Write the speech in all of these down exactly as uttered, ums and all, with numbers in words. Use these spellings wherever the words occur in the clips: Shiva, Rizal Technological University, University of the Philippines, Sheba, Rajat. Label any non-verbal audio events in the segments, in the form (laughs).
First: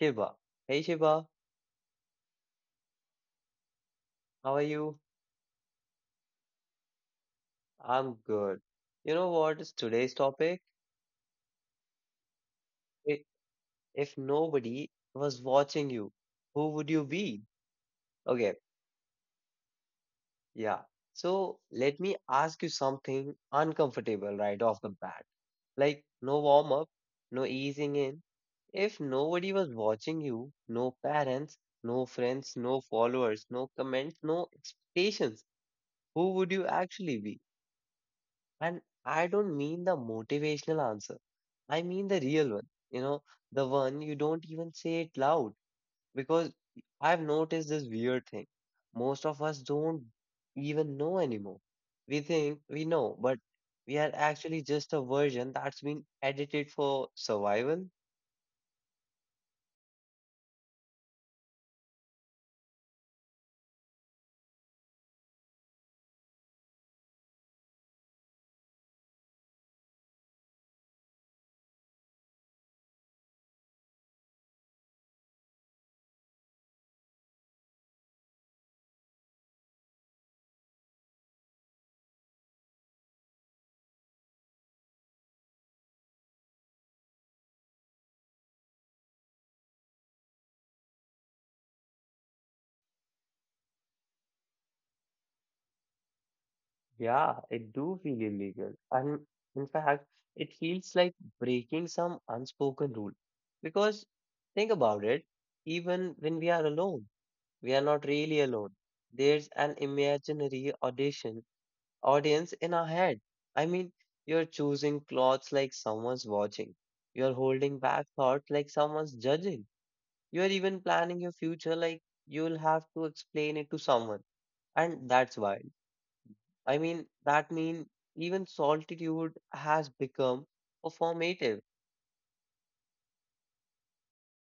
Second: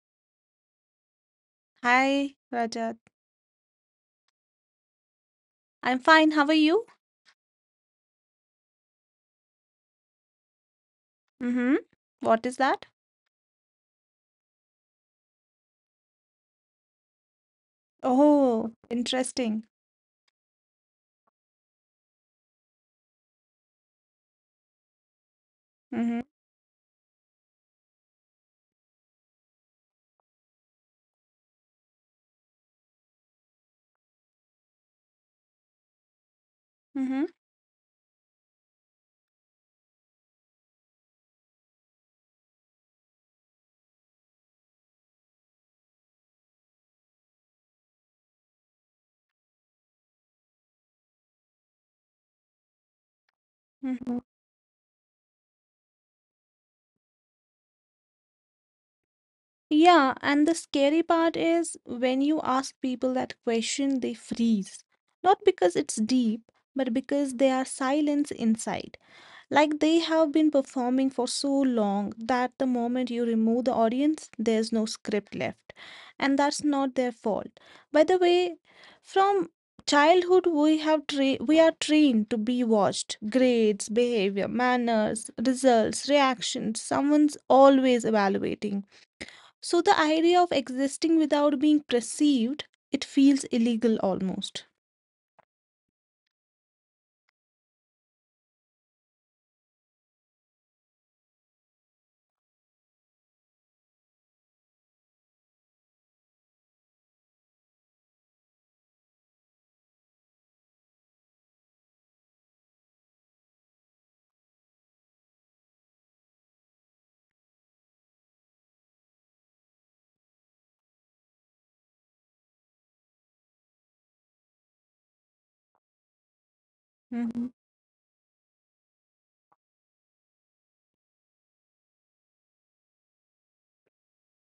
Shiva. Hey, Shiva, Hi, Rajat. how are you? I'm fine. How are you? I'm good. You know what is today's topic? Mm-hmm. What is that? I- If nobody was watching you, who would you be? Okay, Oh, interesting. yeah. So, let me ask you something uncomfortable right off the bat. Like, Mm-hmm. no warm up, no easing in. If nobody was watching you, no parents, no friends, no followers, no comments, no expectations, who would you actually Mm-hmm. be? And I don't mean the motivational answer. I mean the real one, you know, the one you don't even say it loud because I've noticed this weird thing. Most of us don't even know anymore. We think we know, but we are Mm-hmm. actually just a version that's been edited for survival. Yeah, and the scary part is when you ask people that question, they freeze. Not because it's deep, but because there are silence inside. Like they have been performing for so long that the moment you remove the audience, there's no script left. And that's not their fault. By the way, from childhood we have tra- we are trained to be watched. Grades, behavior, manners, results, reactions, someone's always evaluating. So the idea of existing without being perceived, it feels illegal almost. Yeah, it do feel illegal. And in fact, it feels like breaking some unspoken rule. Because think about it, even when we are alone, we are not really alone. There's an imaginary audition audience in our head. I mean, you're choosing clothes like someone's watching. You're holding back thoughts like someone's judging. You're even planning your future like you'll have to explain it to someone. And that's wild. I mean, that Mhm. means even solitude has become performative.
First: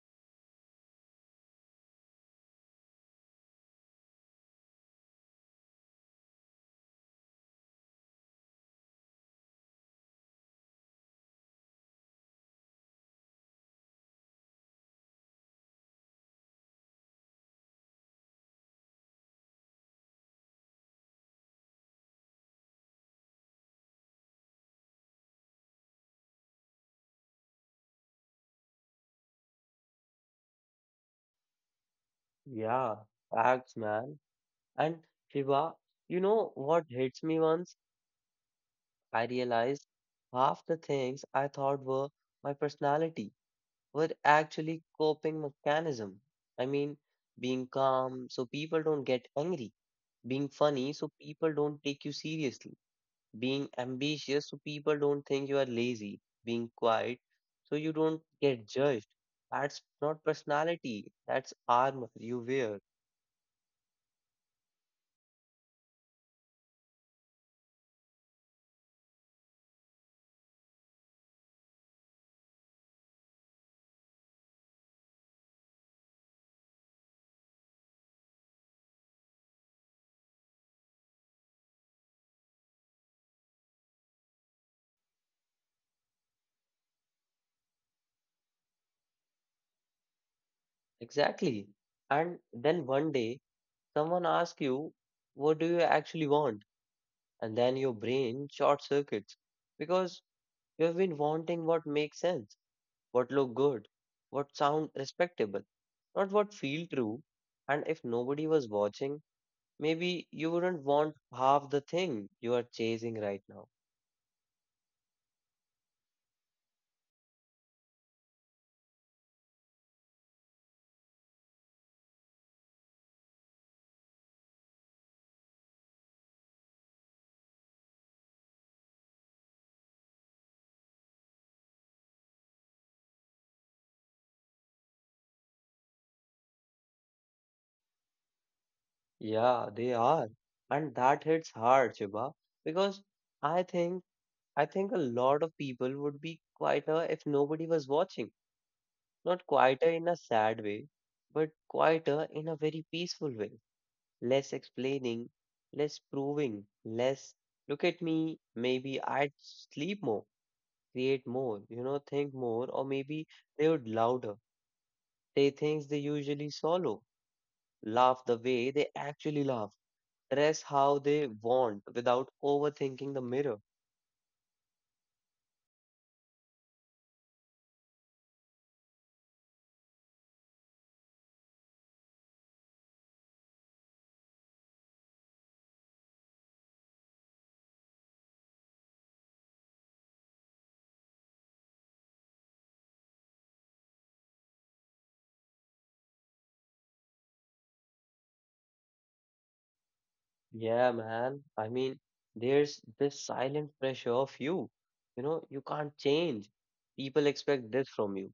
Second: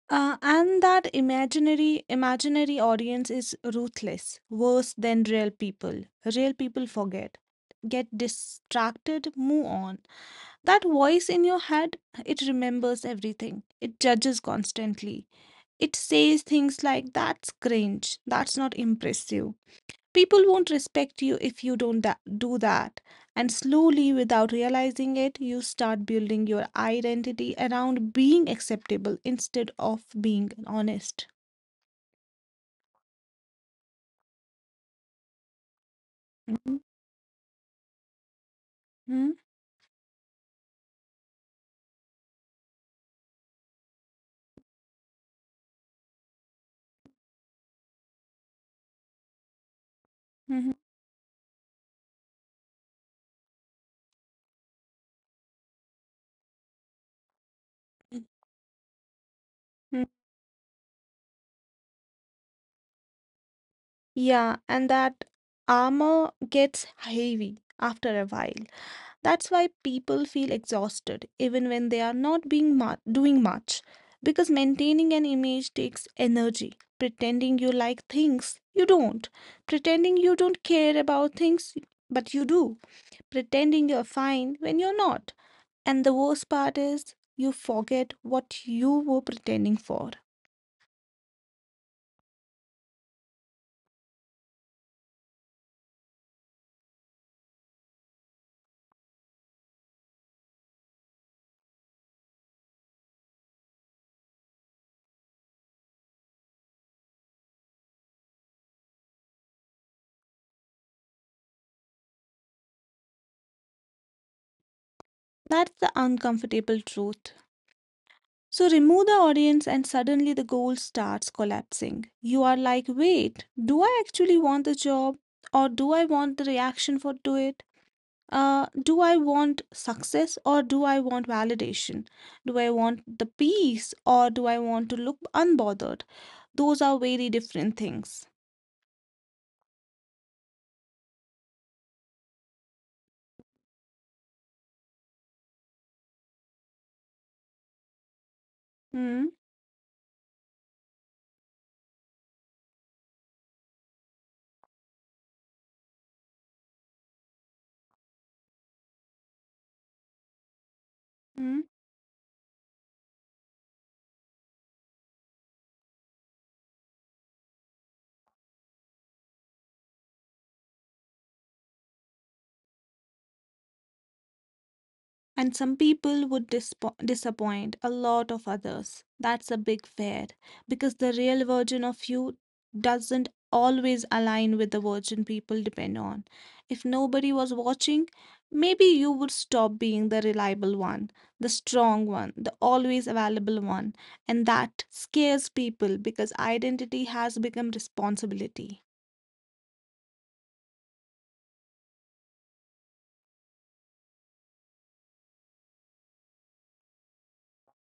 Uh, and that imaginary imaginary audience is ruthless, worse than real people. Real people forget, get distracted, move on. That voice in your head, it remembers everything. It judges constantly. It says things like, "That's cringe. That's not impressive." People won't respect you if you don't tha- do that. And slowly, without realizing it, you start building your identity around being acceptable instead of being honest. Yeah, facts, man. And Shiva, you know Mhm, what hits me once? I mhm, realized half the things I thought were my personality were actually coping mechanism. I mean, being calm so people don't get angry, being mhm. funny so people don't take you seriously, being ambitious so people don't think you are lazy, being quiet so you don't get judged. That's Mhm. not personality, that's armor you wear. Yeah, and that armor gets heavy after a while. That's why people feel exhausted even when they are not being mu- doing much because maintaining an image takes energy. Pretending you like things you don't, pretending you don't care about things but you do, pretending you're fine when you're not. And the worst part is you forget what you were pretending for. Exactly. And then one day, someone asks you, "What do you actually want?" And then your brain short circuits because you have been wanting what makes sense, what look good, what sound respectable, not what feel true. And if nobody was watching, maybe you wouldn't want half the thing you are chasing right now. That's the uncomfortable truth. So remove the audience, and suddenly the goal starts collapsing. You are like, wait, do I actually want the job? Or do I want the reaction for to it? Uh, do I want success or do I want validation? Do I want the peace or do I want to look unbothered? Those are very different things. Yeah, they are. And that hits hard, Shiba, because I think I think a lot of people would be quieter if nobody was watching. Hmm. Not quieter in a sad way, but quieter in a very peaceful way. Less explaining, less proving, less look at me, maybe I'd sleep more, create more, you Hmm. know, think more, or maybe they would louder, say things they usually swallow, laugh the way they actually laugh, dress how they want without overthinking the mirror. And some people would dispo- disappoint a lot of others. That's a big fear because the real version of you doesn't always align with the version people depend on. If nobody was watching, maybe you would stop being the reliable one, the strong one, the always available one. And that scares people because identity has become responsibility. Yeah, man. I mean, there's this silent pressure of you. You know, you can't change. People expect this from you.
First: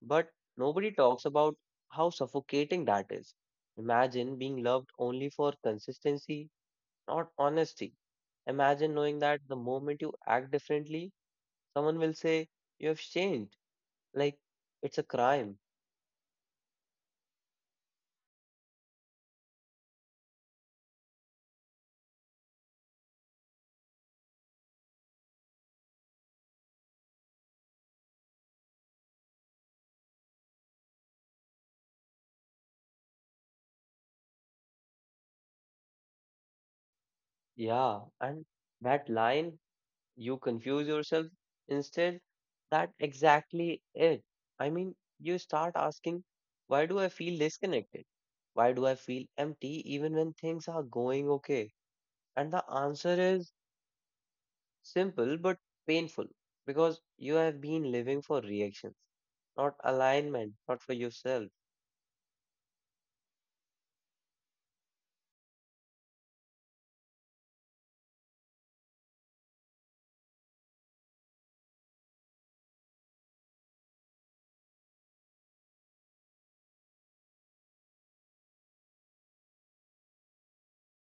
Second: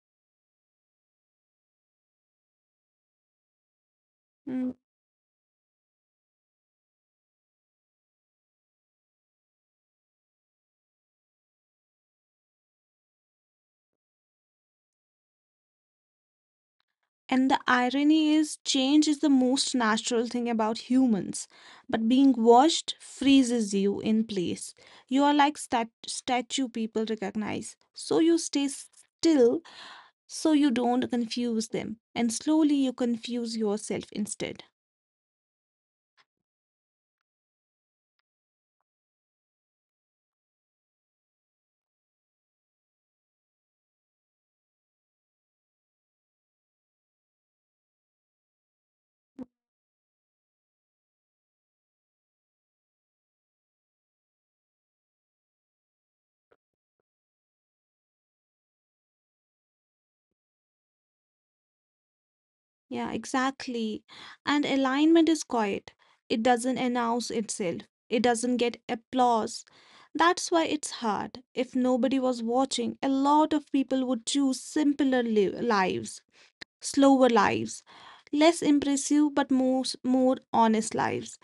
But nobody talks about how suffocating that is. Imagine being Hmm. loved only for consistency, not honesty. Imagine knowing that the moment you act differently, someone will say, "You have changed." Like, it's a crime. And the irony is, change is the most natural thing about humans, but being watched freezes you in place. You are like stat- statue people recognize, so you stay still so you don't confuse them, and slowly you confuse yourself instead. Yeah. And that line, "you confuse yourself instead," that exactly it. I mean, you start asking, "Why do I feel disconnected? Why do I feel empty even when things are going okay?" And the answer is simple but painful because you have been living for reactions, not alignment, not for yourself. Yeah, exactly. And alignment is quiet. It doesn't announce itself. It doesn't get applause. That's why it's hard. If nobody was watching, a lot of people would choose simpler li- lives, slower lives, less impressive but more s- more honest lives.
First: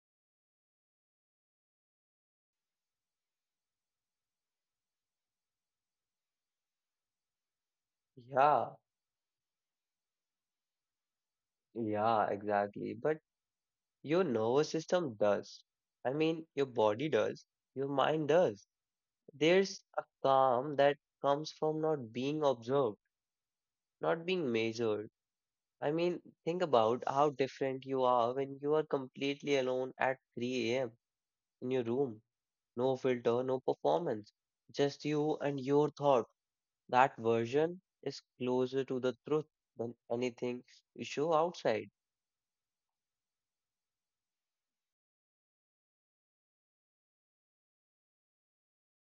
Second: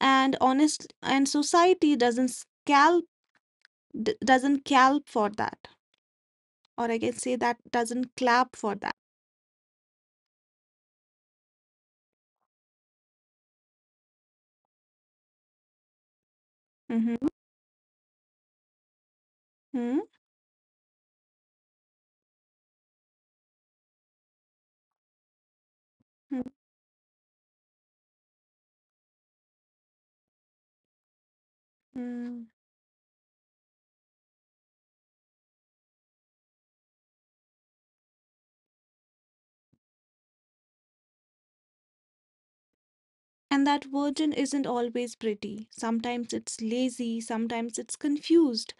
And honest and society doesn't scalp d- doesn't calp for that. Or I can say that doesn't clap Yeah, for that. yeah, exactly. But your nervous system does. I mean, your body Mm-hmm. does, your mind does. There's a Mm-hmm. calm that comes from not being observed, not being measured. I mean, think about how different you are when you are completely alone at three a m in your room. Mm-hmm. No filter, no performance, just you and your thought. That version is closer to the truth than anything you show outside. And that version isn't always pretty. Sometimes it's lazy, sometimes it's confused,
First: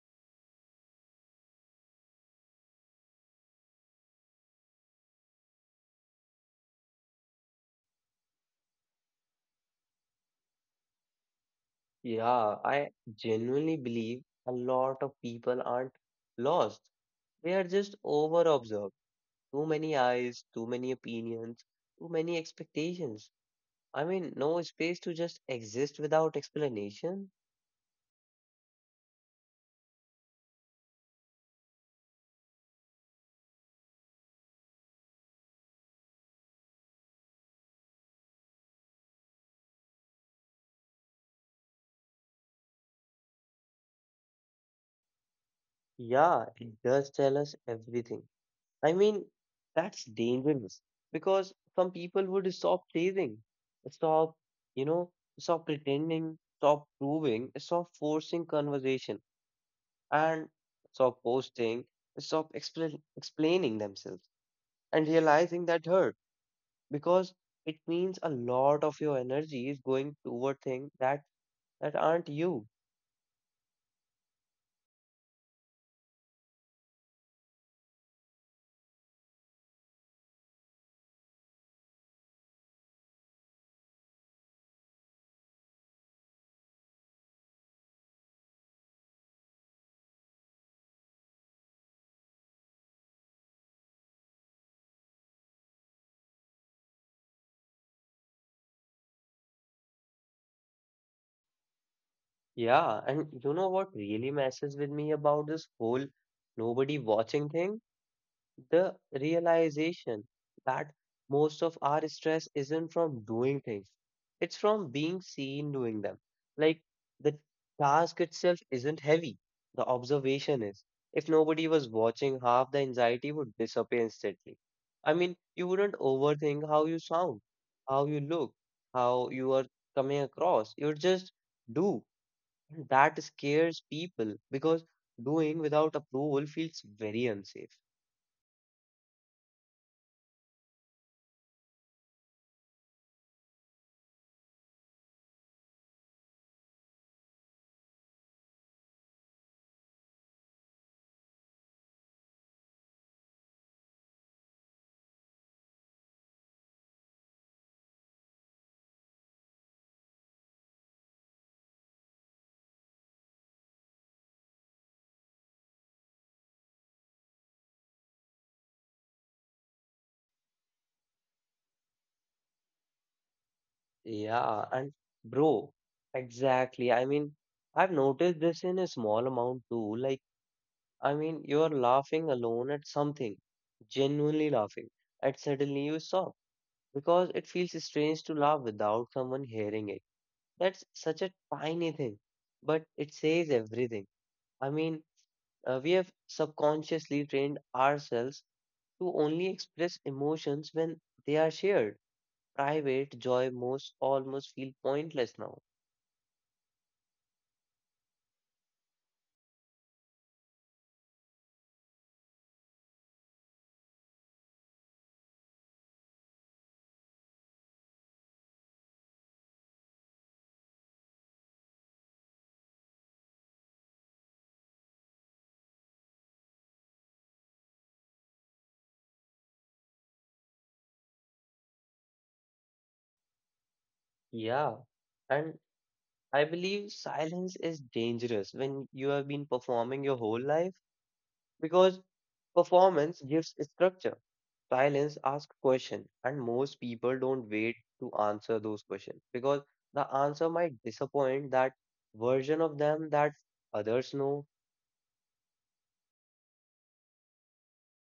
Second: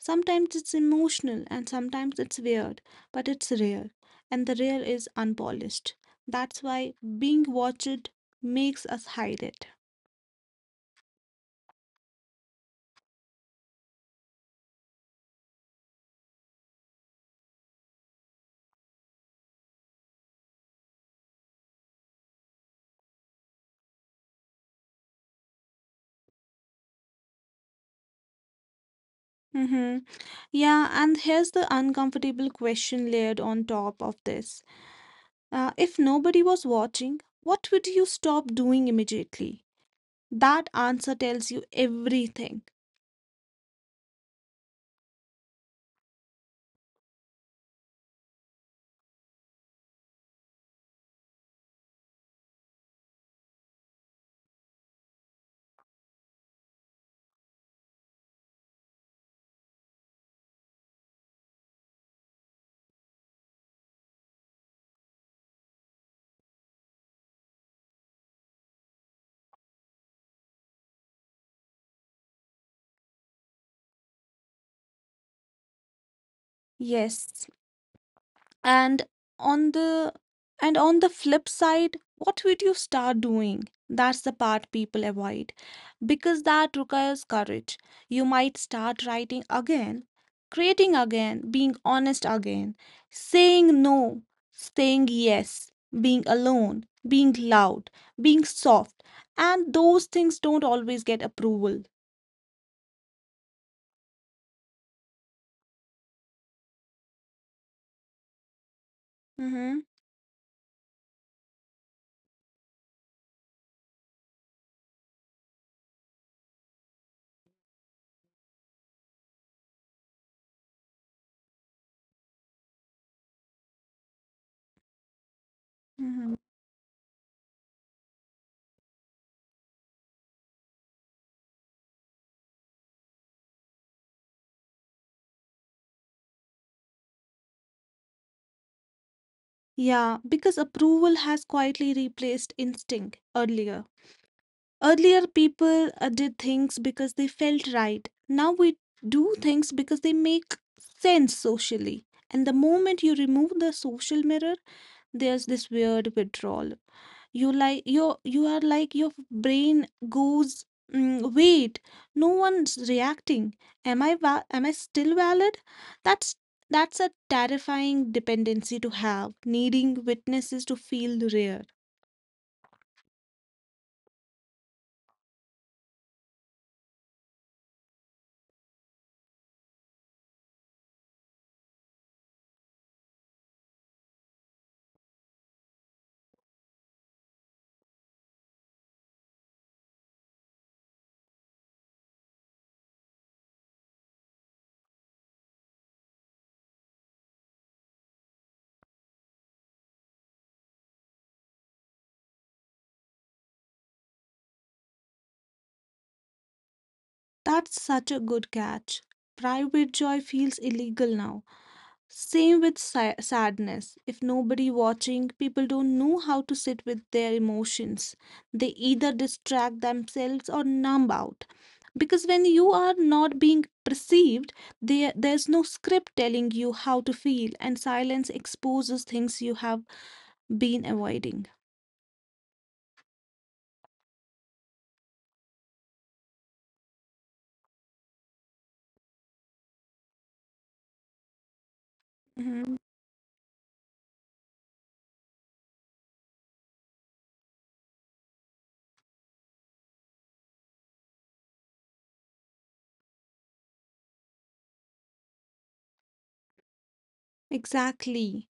sometimes it's emotional, and sometimes it's weird. But it's rare, and the rare is unpolished. That's why being watched makes us hide it. Yeah, I genuinely believe a lot of people aren't lost. They are just over observed. Too many eyes, too many opinions, too many expectations. I mean, no space to just exist without explanation. Hmm. Yeah, and here's the uncomfortable question layered on top of this. Uh, if nobody was watching, what would you stop doing immediately? That answer tells you everything. Yeah, it does tell us everything. I mean, that's dangerous because some people would stop chasing, stop, you know, stop pretending, stop proving, stop forcing conversation, and stop posting, stop explain, explaining themselves, and realizing that hurt because it means a lot of your energy is going toward things that that aren't you. Yes. And on the and on the flip side, what would you start doing? That's the part people avoid because that requires courage. You might start writing again, creating again, being honest again, saying no, saying yes, being alone, being loud, being soft. And those things don't always get approval. Yeah, and you know what really messes with me about this whole nobody watching thing? The Mm-hmm. realization that most of our stress isn't from doing things, it's from being seen doing them. Like the task itself isn't heavy, the observation is. If nobody was watching, half the anxiety would disappear instantly. I mean, you wouldn't Mm-hmm. overthink how you sound, how you look, how you are coming across. You would just do. That scares people because doing without approval feels very unsafe. Yeah, because approval has quietly replaced instinct earlier. Earlier, people uh, did things because they felt right. Now we do things because they make sense socially. And the moment you remove the social mirror, there's this weird withdrawal. You like your you are like your brain goes, "Mm, wait, no one's reacting. Am I va- am I still valid?" That's that's a terrifying dependency to have, needing witnesses to feel rare. Yeah, and bro, exactly. I mean, I've noticed this in a small amount too. Like, I mean, you're laughing alone at something, genuinely laughing, and suddenly you stop because it feels strange to laugh without someone hearing it. That's such a tiny thing, but it says everything. I mean, uh, we have subconsciously trained ourselves to only express emotions when they are shared. Private joy most almost feel pointless now. That's such a good catch. Private joy feels illegal now. Same with sa- sadness. If nobody watching, people don't know how to sit with their emotions. They either distract themselves or numb out. Because when you are not being perceived, there there's no script telling you how to feel, and silence exposes things you have been avoiding. Yeah, and I believe silence is dangerous when you have been performing your whole life because Mhm. performance gives structure. Silence asks questions, and most people don't wait to answer those questions because the answer might disappoint that version of them that others know. Exactly.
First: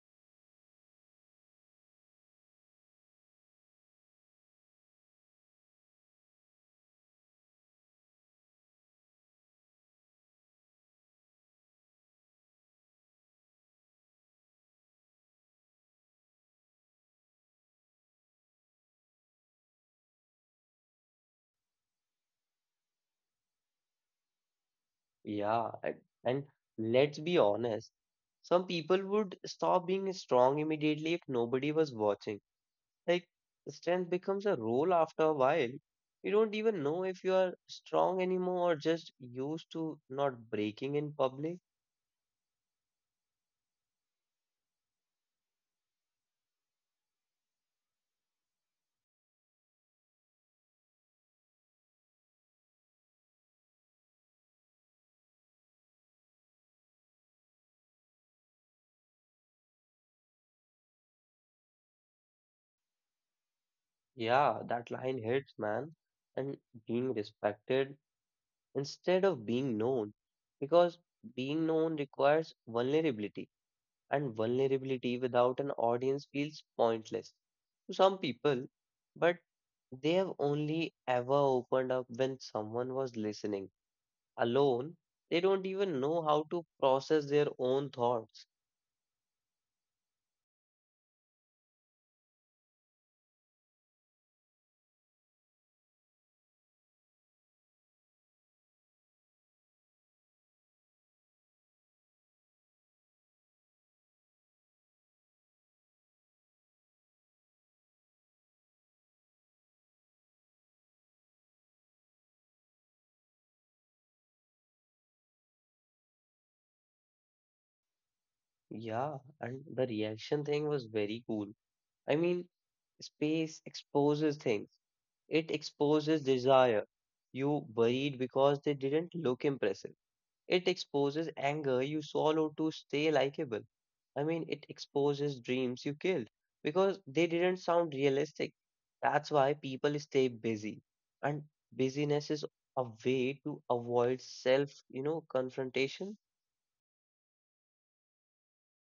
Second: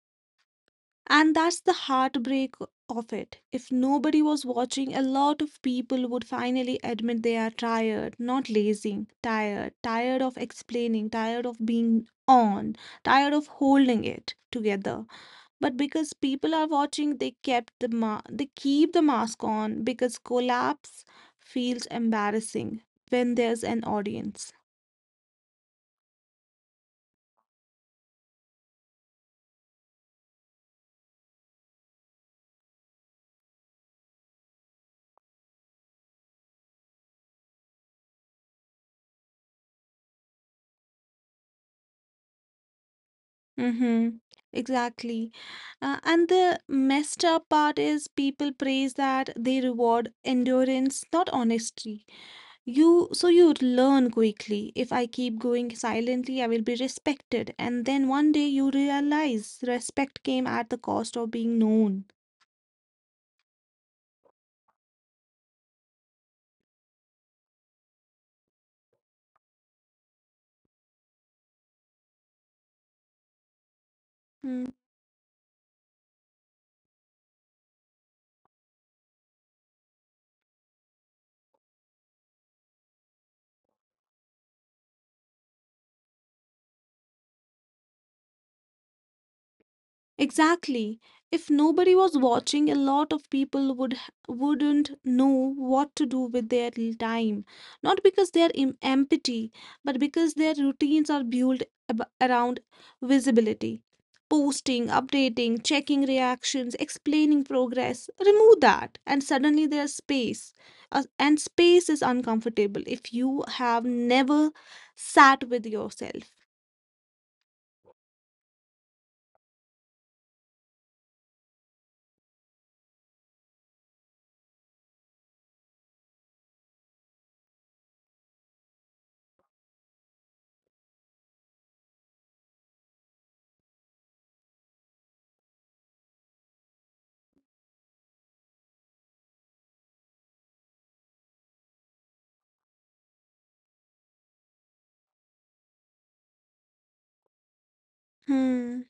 And that's the heartbreak of it. If nobody was watching, a lot of people would finally admit they are tired, not lazy, tired, tired of explaining, tired of being on, tired of holding it together. But because people are watching, they kept the ma- they keep the mask on because collapse feels embarrassing when there's an audience. Yeah, and, and let's be honest, some people would stop being strong immediately if nobody was watching. Like strength becomes a role after a while. You don't even know if you are strong anymore or just used to not breaking in public. Mm-hmm. Exactly. Uh, and the messed up part is people praise that they reward endurance, not honesty. You so you learn quickly. If I keep going silently, I will be respected. And then one day you realize respect came at the cost of being known. Yeah, that line hits, man. And being respected instead of being known. Because being known requires vulnerability, and vulnerability Hmm. without an audience feels pointless to some people, but they have only ever opened up when someone was listening. Alone, they don't even know how to process their own thoughts. Exactly. If nobody was watching, a lot of people would h- wouldn't know what to do with their l- time. Not because they're im- empty, but because their routines are built ab- around visibility. Posting, updating, checking reactions, explaining progress. Remove that, and suddenly there's space. Uh, and space is uncomfortable if you have never sat with yourself. Yeah, and the reaction thing was very cool. I mean, space exposes things, it exposes desire. You worried because they didn't look impressive. It exposes anger you swallow to stay likable. I mean, it exposes dreams you killed because they didn't sound realistic. That's why people stay busy. And busyness is a way to avoid self, you know, confrontation. Hmm.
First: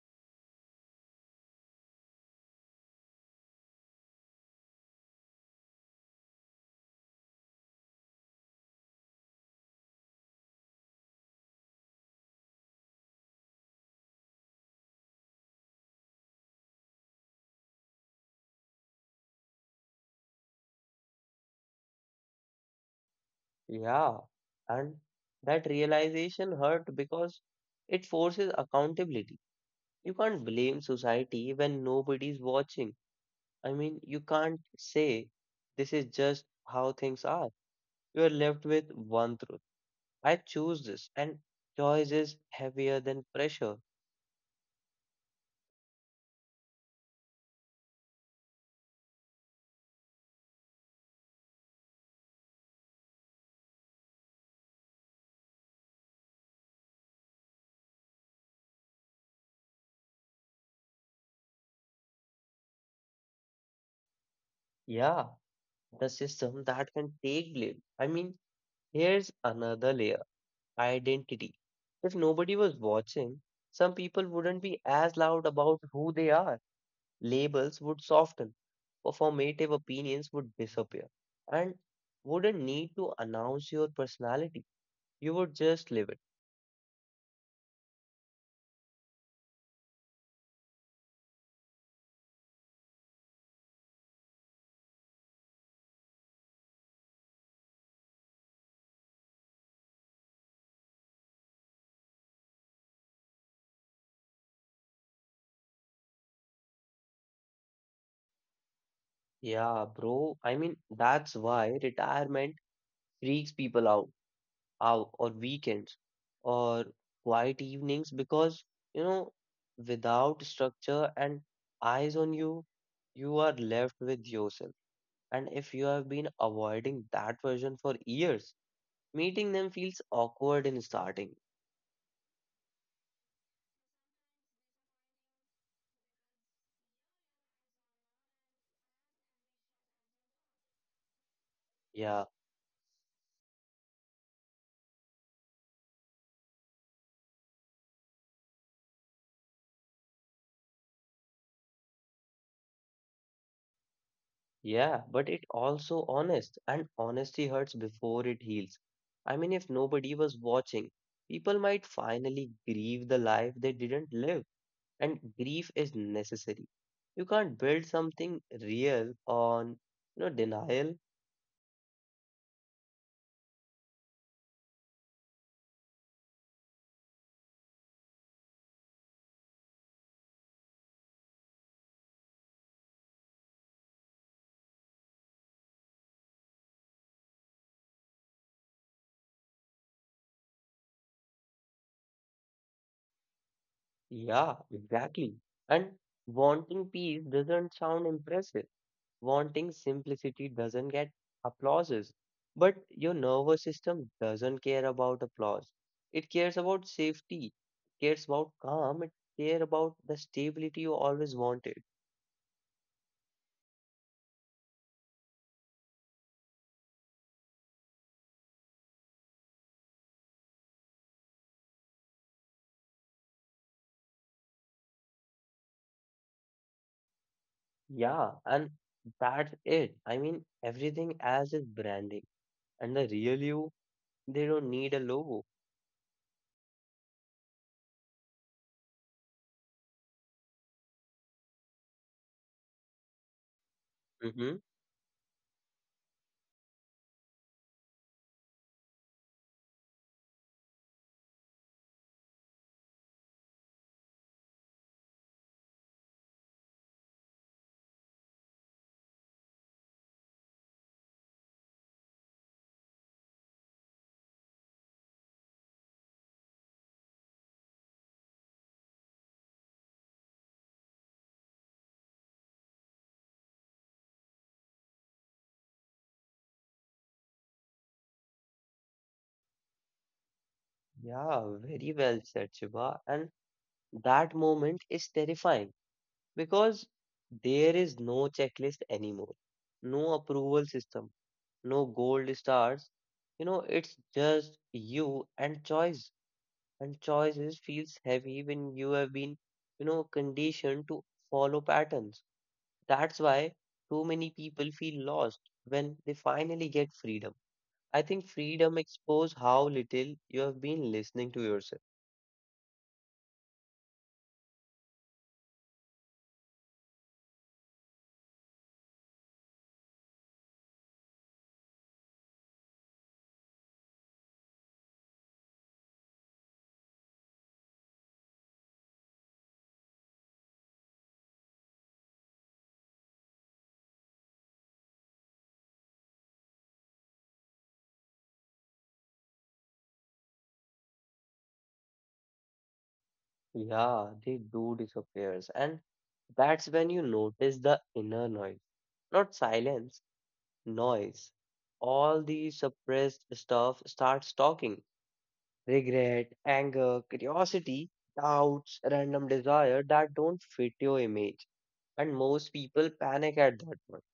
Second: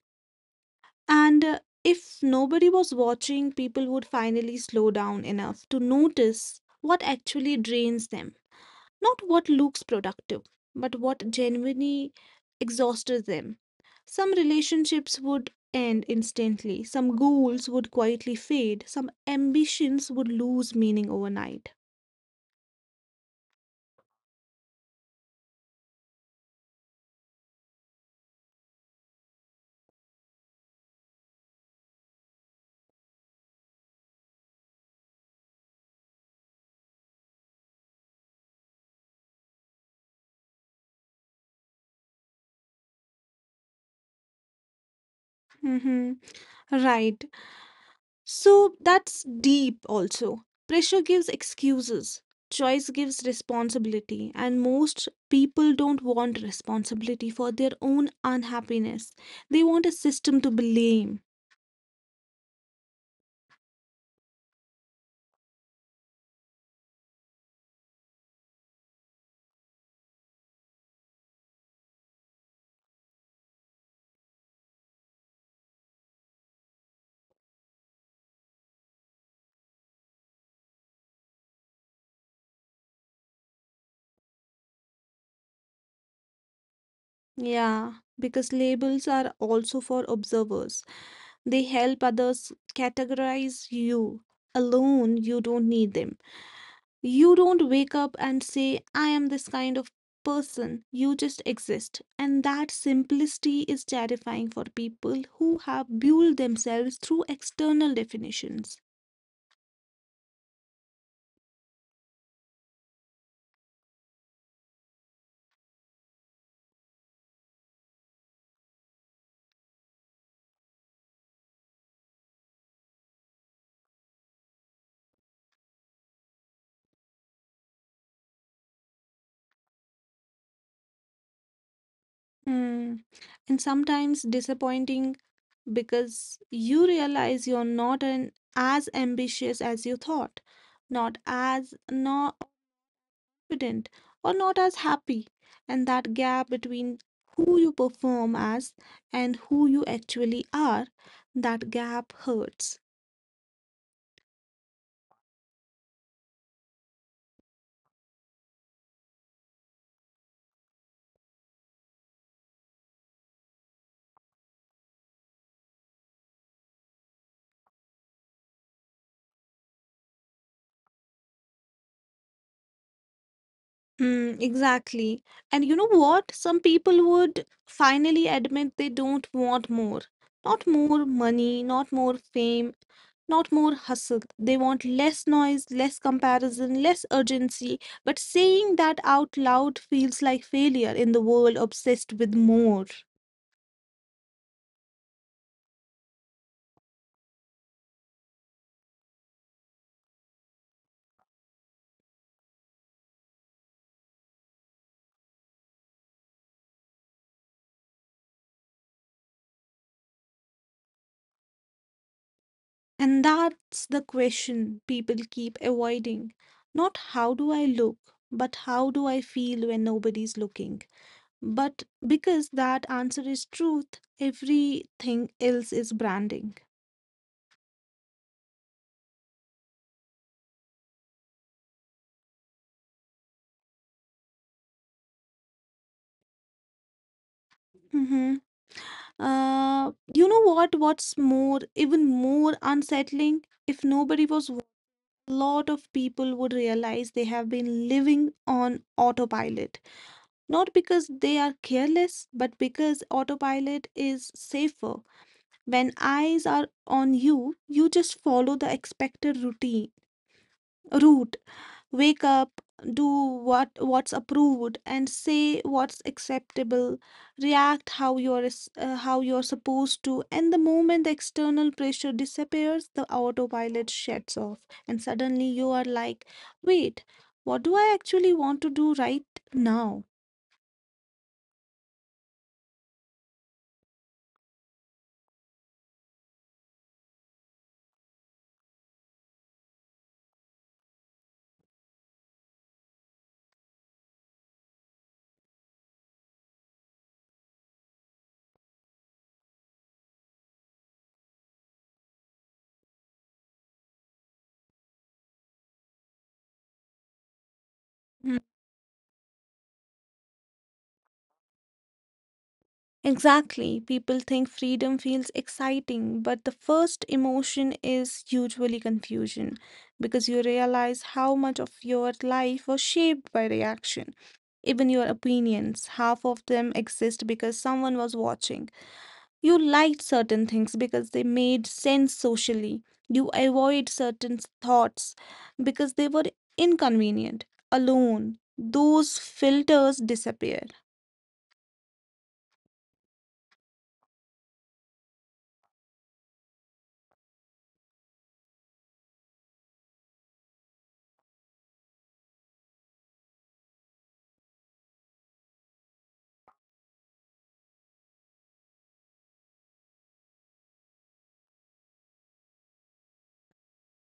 And uh, if nobody was watching, people would finally slow down enough to notice what actually drains them, not what looks productive, but what genuinely exhausts them. Some relationships would end instantly, some goals would quietly fade, some ambitions would lose meaning overnight. Yeah. And that realization hurt because it forces accountability. You can't blame society when nobody's watching. I mean, you can't say this is just how things are. You are left with one truth. I choose this, and choice is heavier than pressure. Mm-hmm. Right. So that's deep also. Pressure gives excuses, choice gives responsibility, and most people don't want responsibility for their own unhappiness. They want a system to blame. Yeah, the system that can take blame. I mean, here's another layer: identity. If nobody was watching, some people wouldn't be as loud about who they are. Labels would soften, performative opinions would disappear, and wouldn't need to announce your personality. You would just live it. Yeah, because labels are also for observers, they help others categorize you. Alone, you don't need them. You don't wake up and say, I am this kind of person. You just exist. And that simplicity is terrifying for people who have built themselves through external definitions. Yeah, bro. I mean, that's why retirement freaks people out. Out on weekends or quiet evenings because you know without structure and eyes on you, you are left with yourself, and if you have been avoiding that version for years, meeting them feels awkward in starting. Hmm. And sometimes disappointing because you realize you're not an, as ambitious as you thought, not as, Yeah, not confident or not as happy. And that gap between who you perform as and who you actually are, that gap hurts. yeah, but it also honest and honesty hurts before it heals. I mean, if nobody was watching, people might finally grieve the life they didn't live, and grief is necessary. You can't build something real on, you know, denial. Mm, exactly. And you know what? Some people would finally admit they don't want more. Not more money, not more fame, not more hustle. They want less noise, less comparison, less urgency. But saying that out loud feels like failure in the world obsessed with more. Yeah, exactly. And wanting peace doesn't sound impressive. Wanting simplicity doesn't get applauses. But your nervous system doesn't care about applause. It cares about safety. It cares about calm. It cares about the stability you always wanted. And that's the question people keep avoiding. Not how do I look, but how do I feel when nobody's looking? But because that answer is truth, everything else is branding. Yeah, and that's it. I mean, everything as is branding, and the real you, they don't need a logo. Hmm. Uh, you know what? What's more, even more unsettling, if nobody was, Hmm. wa- a lot of people would realize they have been living on autopilot. Not because they are careless, but because autopilot is safer. When eyes are on you, you just follow the expected routine route, wake up, do what what's approved and say what's acceptable, react how you're s- uh, how you're supposed to. And the moment the external pressure disappears, the autopilot shuts off, and suddenly you are like, wait, what do I actually want to do right now? Yeah, very well said, Shiva. And that moment is terrifying because there is no checklist anymore, no approval system, no gold stars. You know, it's just you and choice. And choices feels heavy when you have been, you know, conditioned to follow patterns. That's why too many people feel lost when they finally get freedom. I think Mm. freedom expose how little you have been listening to yourself. Exactly. People think freedom feels exciting, but the first emotion is usually confusion because you realize how much of your life was shaped by reaction, even your opinions. Half of them exist because someone was watching. You liked certain things because they made sense socially. You avoid certain thoughts because they were inconvenient, alone. Those filters disappear. Yeah, they do disappears, and that's when you notice the inner noise, not silence, noise. All the suppressed stuff starts talking. Regret, anger, curiosity, doubts, random desire that don't fit your image. And most people panic at that point.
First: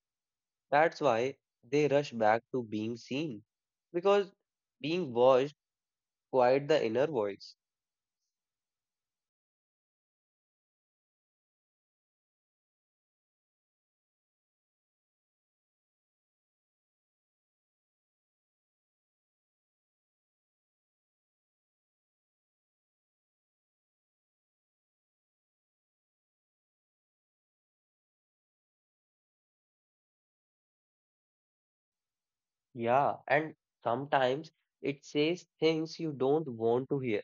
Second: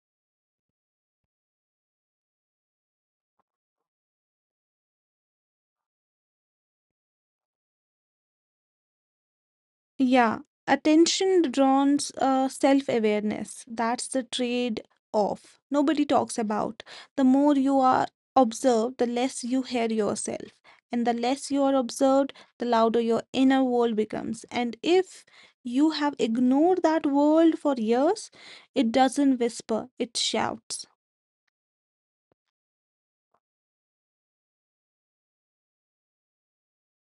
That's why they rush back to being seen. Because being watched quiet the inner voice. Yeah, attention draws uh, self-awareness. That's the trade-off nobody talks about. The more you are observed, the less you hear yourself. And the less you are observed, the louder your inner world becomes. And if you have ignored that world for years, it doesn't whisper, it shouts. Yeah, and sometimes it says things you don't want to hear.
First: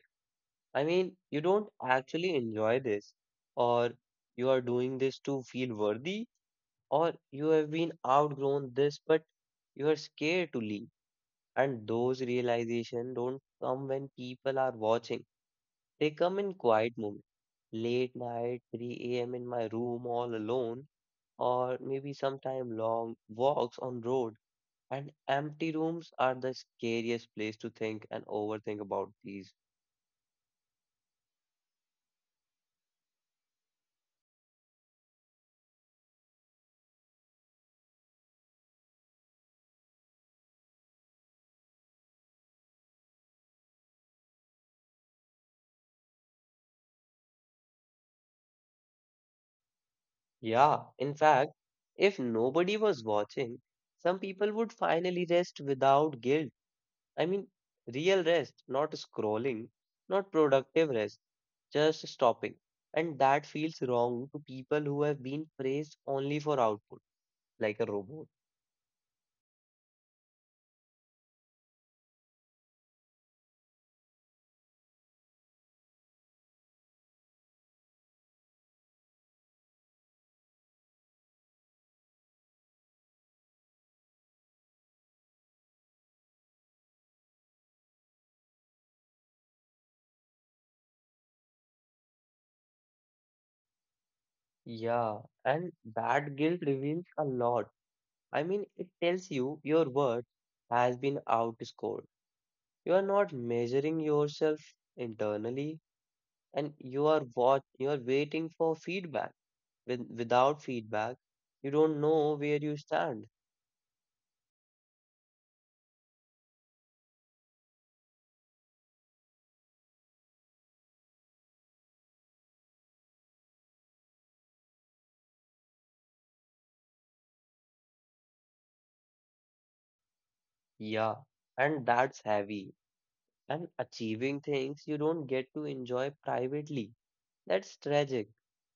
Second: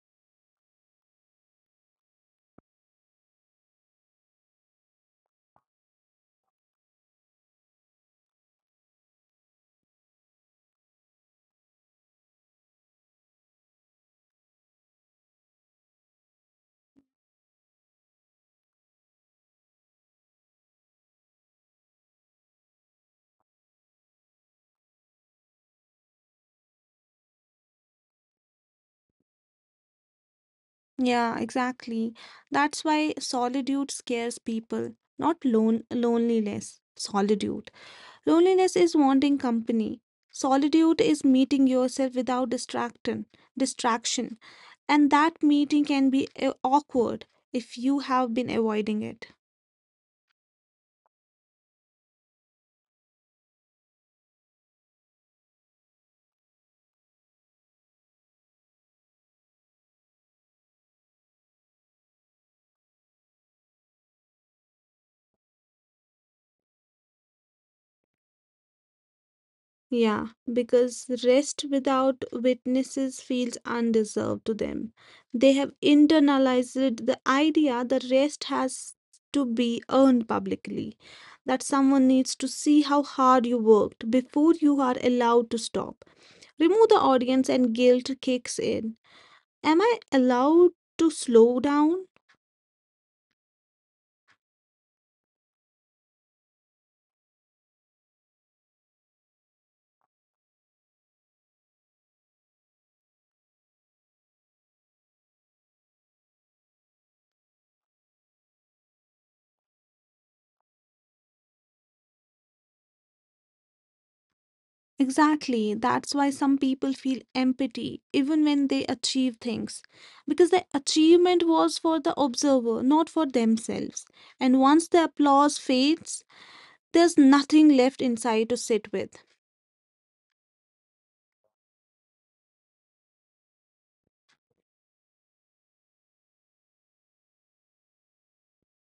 I mean, you don't actually enjoy this, or you are doing this to feel worthy, or you have been outgrown this, but you are scared to leave. And those realizations don't come when people are watching, they come in quiet moments. Late night, three a m in my room all alone, or maybe sometime long walks on road. And empty rooms are the scariest place to think and overthink about these. Yeah, exactly. That's why solitude scares people, not lone loneliness. Solitude. Loneliness is wanting company. Solitude is meeting yourself without distraction, distraction. And that meeting can be uh, awkward if you have been avoiding it. Yeah, in fact, if nobody was watching, some people would finally rest without guilt. I mean, real rest, not scrolling, not productive rest, just stopping. And that feels wrong to people who have been praised only for output, like a robot. Yeah, because rest without witnesses feels undeserved to them. They have internalized the idea that rest has to be earned publicly, that someone needs to see how hard you worked before you are allowed to stop. Remove the audience and guilt kicks in. Am I allowed to slow down? Yeah, and that guilt reveals a lot. I mean, it tells you your worth has been outscored. You are not measuring yourself internally and you are what you are waiting for feedback. With, without feedback, you don't know where you stand. Exactly. That's why some people feel empathy even when they achieve things, because the achievement was for the observer, not for themselves. And once the applause fades, there's nothing left inside to sit with. Yeah, and that's heavy. And achieving things you don't get to enjoy privately. That's tragic.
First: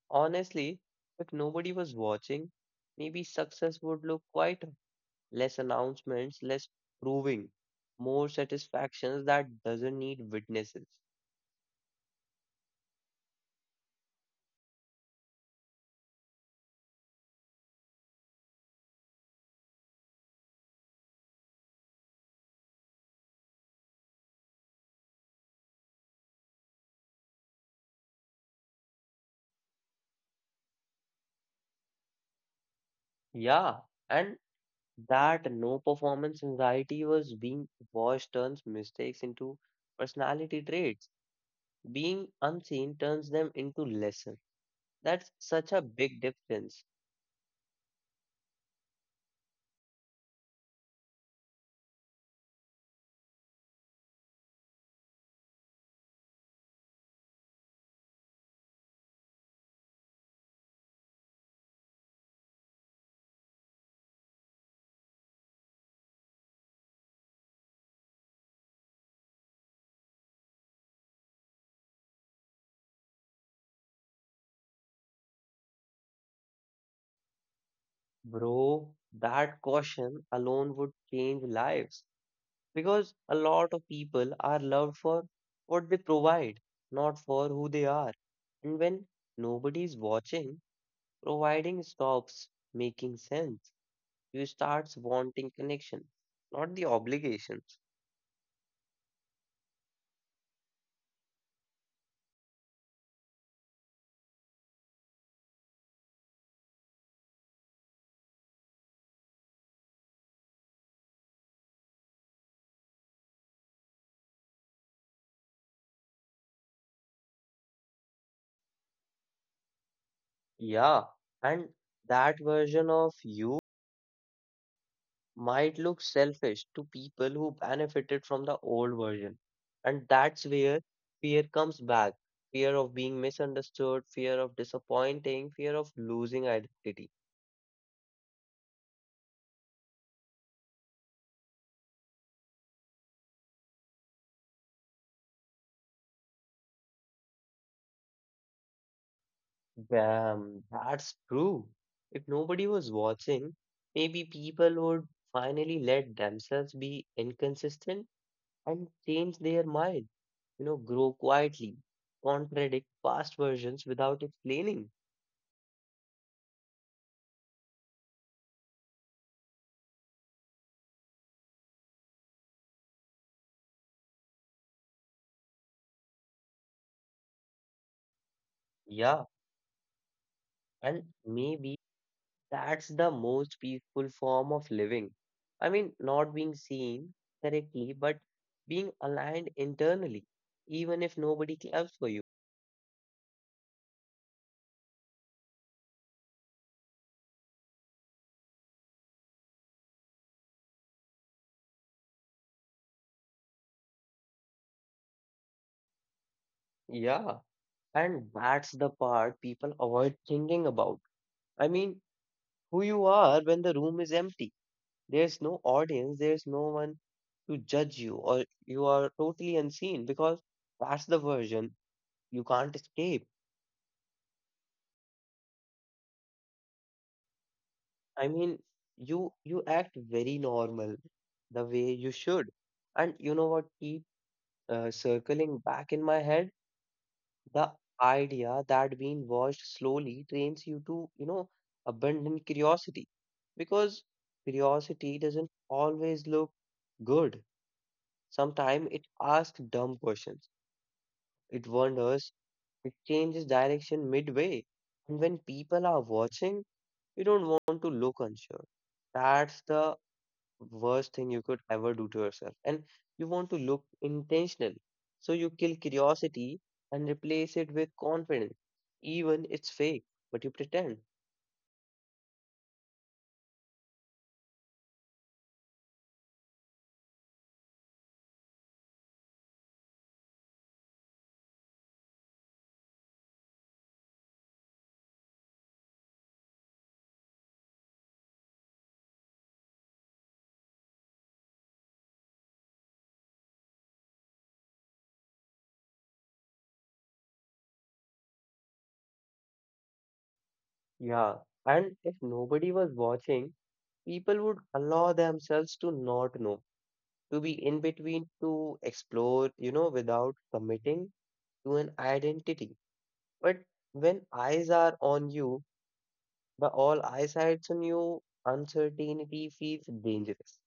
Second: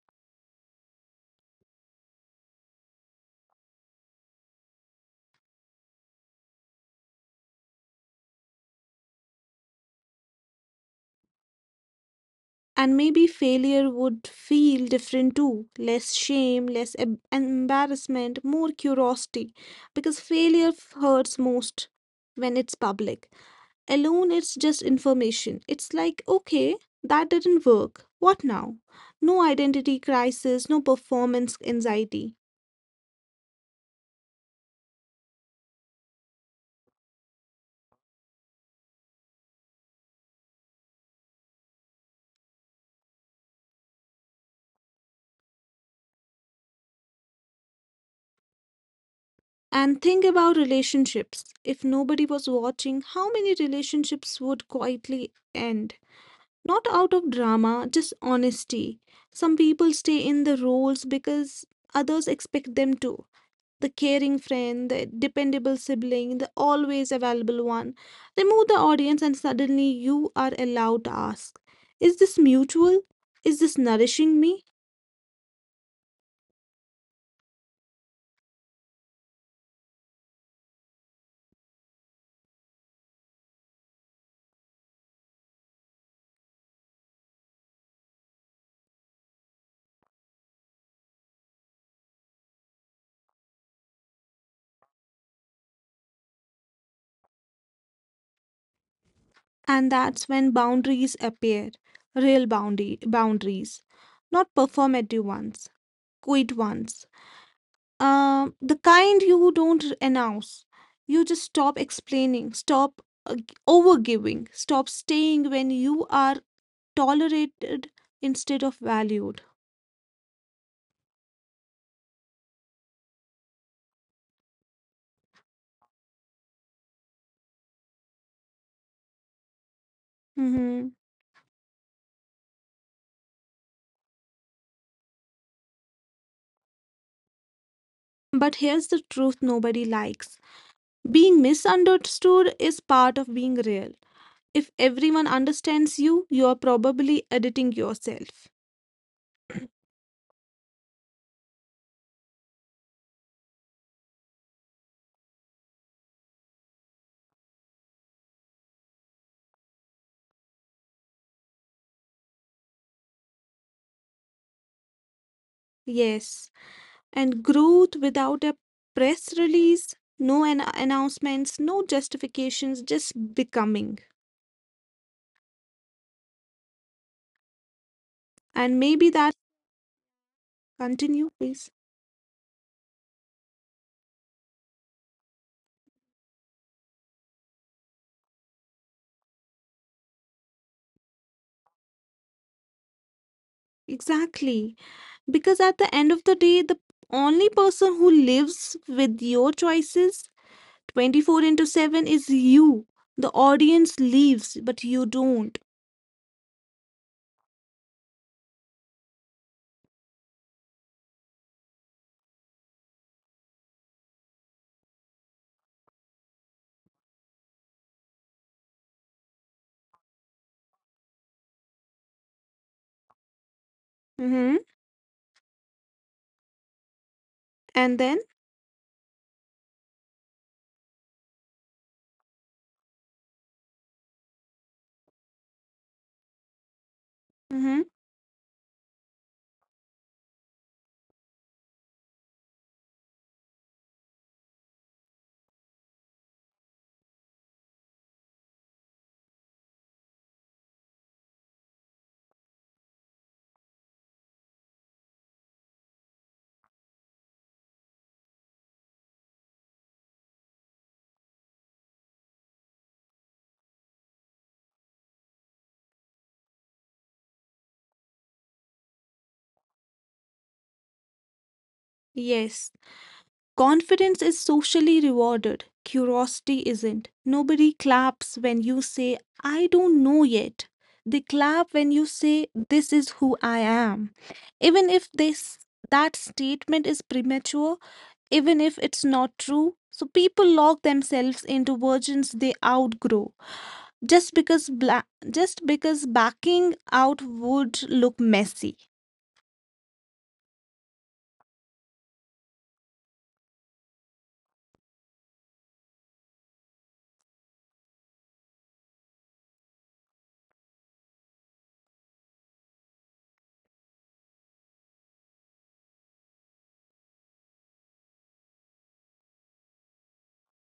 Honestly, if nobody was watching, maybe success would look quieter. Less announcements, less proving, more satisfactions that doesn't need witnesses. And maybe failure would feel different too, less shame, less em- embarrassment, more curiosity. Because failure f- hurts most when it's public. Alone, it's just information. It's like, okay, that didn't work. What now? No identity crisis, no performance anxiety. Yeah, and that no performance anxiety was being watched turns mistakes into personality traits. Being unseen turns them into lesson. That's such a big difference. And think about relationships. If nobody was watching, how many relationships would quietly end? Not out of drama, just honesty. Some people stay in the roles because others expect them to. The caring friend, the dependable sibling, the always available one. Remove the audience, and suddenly you are allowed to ask, is this mutual? Is this nourishing me? Bro, that caution alone would change lives because a lot of people are loved for what they provide, not for who they are. And when nobody is watching, providing stops making sense. You start wanting connection, not the obligation. And that's when boundaries appear, real boundary boundaries, not performative ones, quiet ones. Um, the kind you don't announce. You just stop explaining, stop uh, g- overgiving, stop staying when you are tolerated instead of valued. Yeah, and that version of you might look selfish to people who benefited from the old version. And that's where hmm fear comes back. Fear of being misunderstood, fear of disappointing, fear of losing identity. But here's the truth nobody likes: being misunderstood is part of being real. If everyone understands you, you are probably editing yourself. Damn, that's true. If nobody was watching, maybe people would finally let themselves be inconsistent and change their mind, you know, grow quietly, contradict past versions without explaining. Yes, and growth without a press release, no an- announcements, no justifications, just becoming. And maybe Yeah, that— and continue please. maybe that's the most peaceful form of living. I mean, not being seen correctly, but being aligned internally, even if nobody claps for you. Exactly, because at the end of the day, the only person who lives with your choices twenty-four into seven is you. The audience leaves, but you don't. Yeah, and that's the part people avoid thinking about. I mean, who you are when the room is empty. There's no audience, there's no one to judge you, or you are totally unseen because that's the version you can't escape. hmm and then. I mean, you you act very normal the way you should. And you know what keep uh, circling back in my head? The hmm idea that being watched slowly trains you to, you know, abandon curiosity because curiosity doesn't always look good. Sometimes it asks dumb questions. It wonders. It changes direction midway. And when people are watching, you don't want to look unsure. That's the worst thing you could ever do to yourself. And you want to look intentional. So you kill curiosity and replace it with confidence. Even it's fake, but you pretend. yes. Confidence is socially rewarded, curiosity isn't. Nobody claps when you say, I don't know yet. They clap when you say, this is who I am. Even if this that statement is premature, even if it's not true, so people lock themselves into versions they outgrow just because bla- just because backing out would look messy. Yeah. And if nobody was watching, people would allow themselves to not know, to be in between, to explore, you know, without committing to an identity. But when eyes are on you, by all eyesights on you, uncertainty feels dangerous.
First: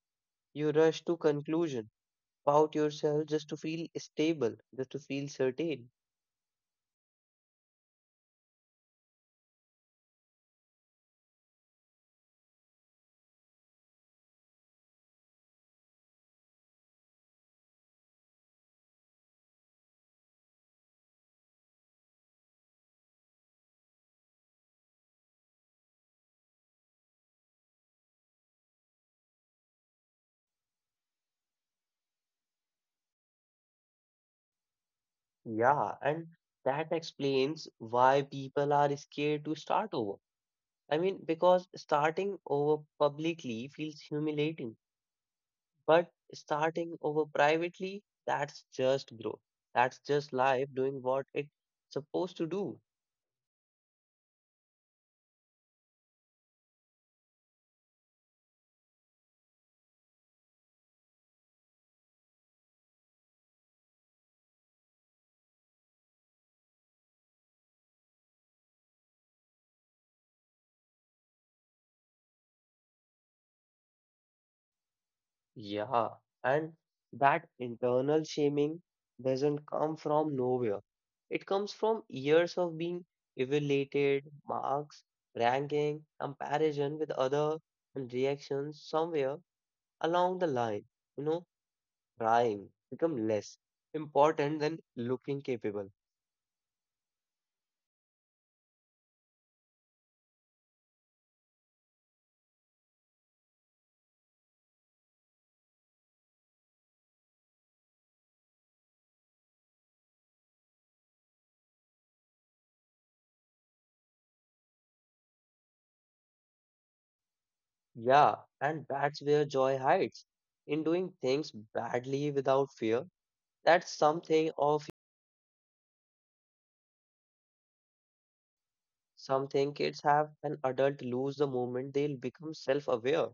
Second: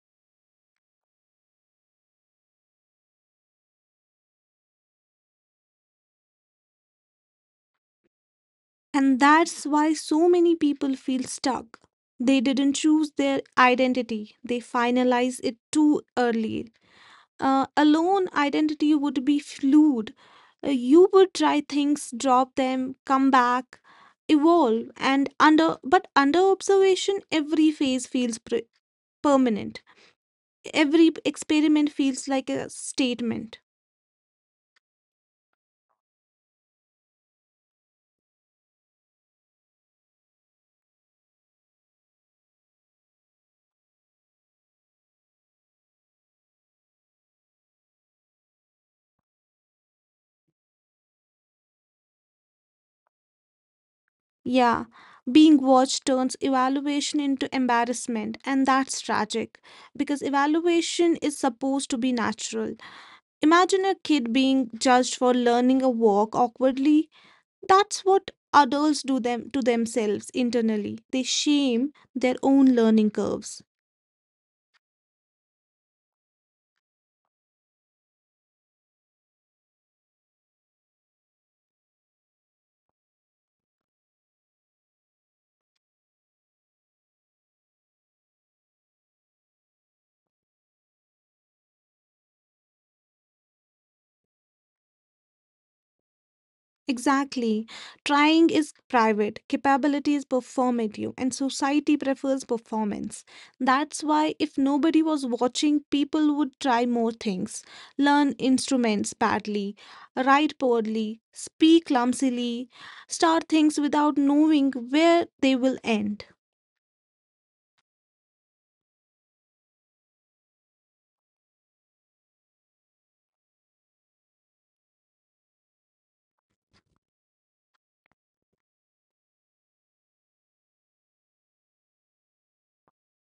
You rush to conclusion, pout yourself just to feel stable, just to feel certain. And that's why so many people feel stuck. They didn't choose their identity, they finalize it too early. Uh, alone, identity would be fluid. Uh, you would try things, drop them, come back, evolve, and under but under observation, every phase feels pre- permanent. Every experiment feels like a statement. Yeah, and that explains why people are scared to start over. I mean, because starting over publicly feels humiliating, but starting over privately, that's just growth. That's just life doing what it's supposed to do. Yeah, being watched turns evaluation into embarrassment, and that's tragic because evaluation is supposed to be natural. Imagine a kid being judged for learning a walk awkwardly. That's what adults do them to themselves internally. They shame their own learning curves. Yeah, and that internal shaming doesn't come from nowhere. It comes from years of being evaluated, marks, ranking, comparison with other and reactions somewhere along the line. You know, trying become less important than looking capable. Exactly. Trying is private, capability is performative, and society prefers performance. That's why, if nobody was watching, people would try more things, learn instruments badly, write poorly, speak clumsily, start things without knowing where they will end. Yeah, and that's where joy hides in doing things badly without fear. That's something of. Some think kids have an adult lose the moment they'll become self aware.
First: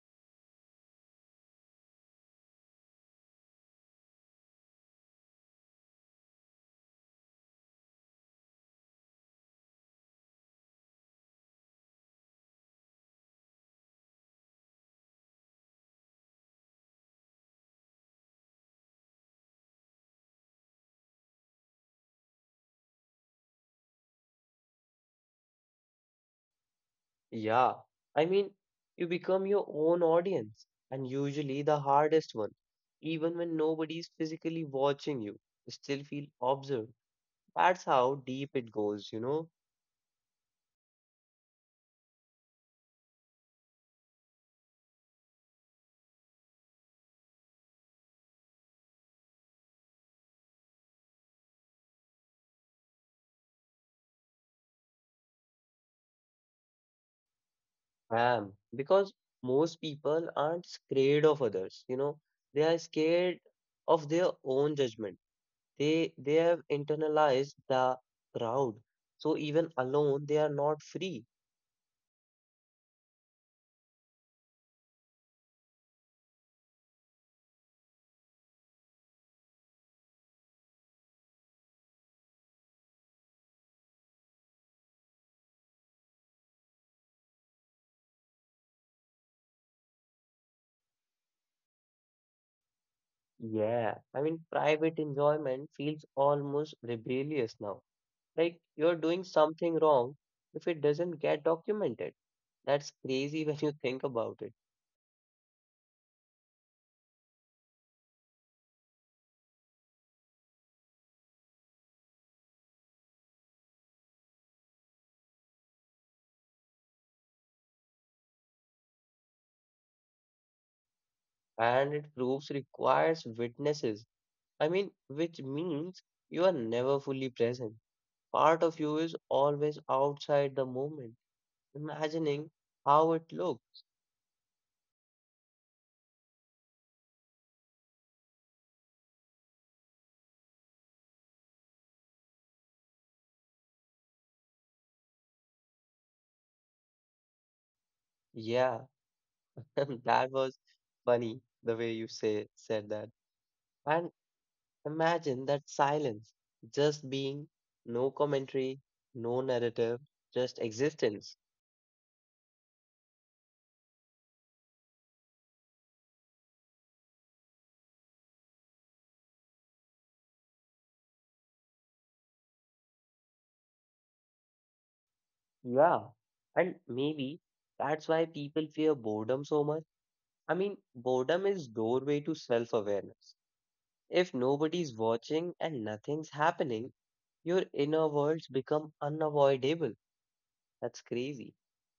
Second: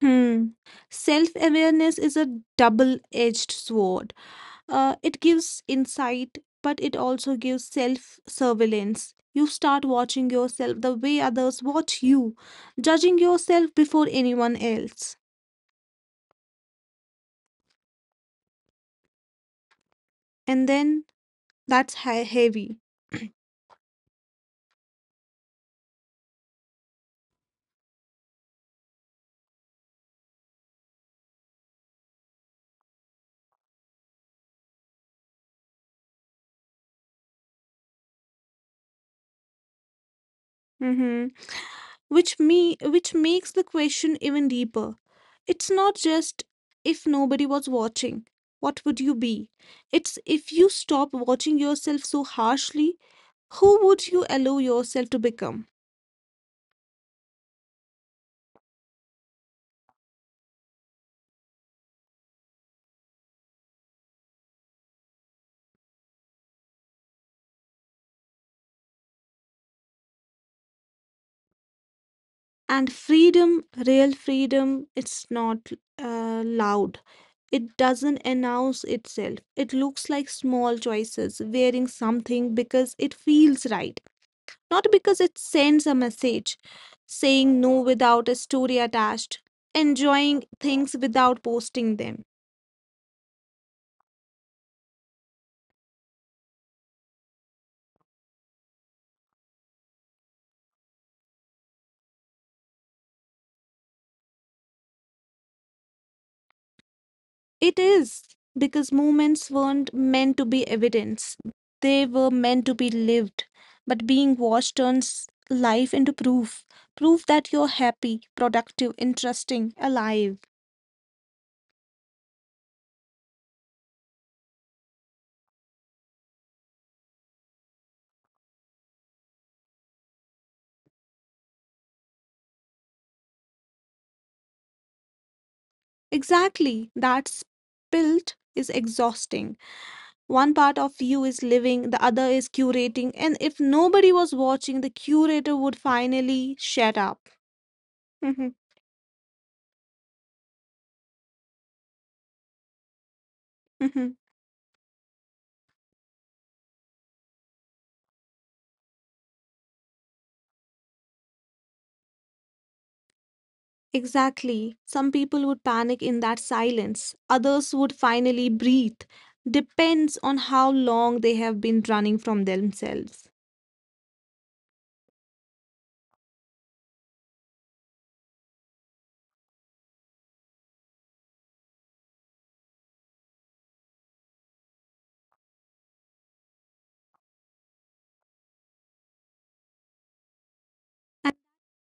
Hmm. Self awareness is a double edged sword. Uh, it gives insight, but it also gives self surveillance. You start watching yourself the way others watch you, judging yourself before anyone else. And then that's he- heavy. Yeah, I mean, you become your own audience, and usually the hardest one. Even when nobody's physically watching you, you still feel observed. That's how deep it goes, you know. Mm-hmm. which me which makes the question even deeper. It's not just, if nobody was watching, what would you be? It's, if you stop watching yourself so harshly, who would you allow yourself to become? Am because most people aren't scared of others, you know, they are scared of their own judgment. They they have internalized the crowd, so even alone they are not free. And freedom, real freedom, it's not uh, loud. It doesn't announce itself. It looks like small choices, wearing something because it feels right, not because it sends a message, saying no without a story attached, enjoying things without posting them. Yeah, I mean, private enjoyment feels almost rebellious now. Like you're doing something wrong if it doesn't get documented. That's crazy (laughs) when you think about it. It is, because movements weren't meant to be evidence, they were meant to be lived. But being watched turns life into proof, proof that you're happy, productive, interesting, alive. And it proves requires witnesses. I mean, which means you are never fully present. Part of you is always outside the moment, imagining how it looked. Exactly, that built is exhausting. One part of you is living, the other is curating, and if nobody was watching, the curator would finally shut up. (laughs) Yeah, (laughs) that was funny the way you say said that. And imagine that silence, just being, no commentary, no narrative, just existence. Exactly. Some people would panic in that silence, others would finally breathe. Depends on how long they have been running from themselves. Yeah. And maybe that's why people fear boredom so much. I mean, boredom is doorway to self-awareness. If nobody's watching and nothing's happening, your inner worlds become unavoidable. That's And crazy.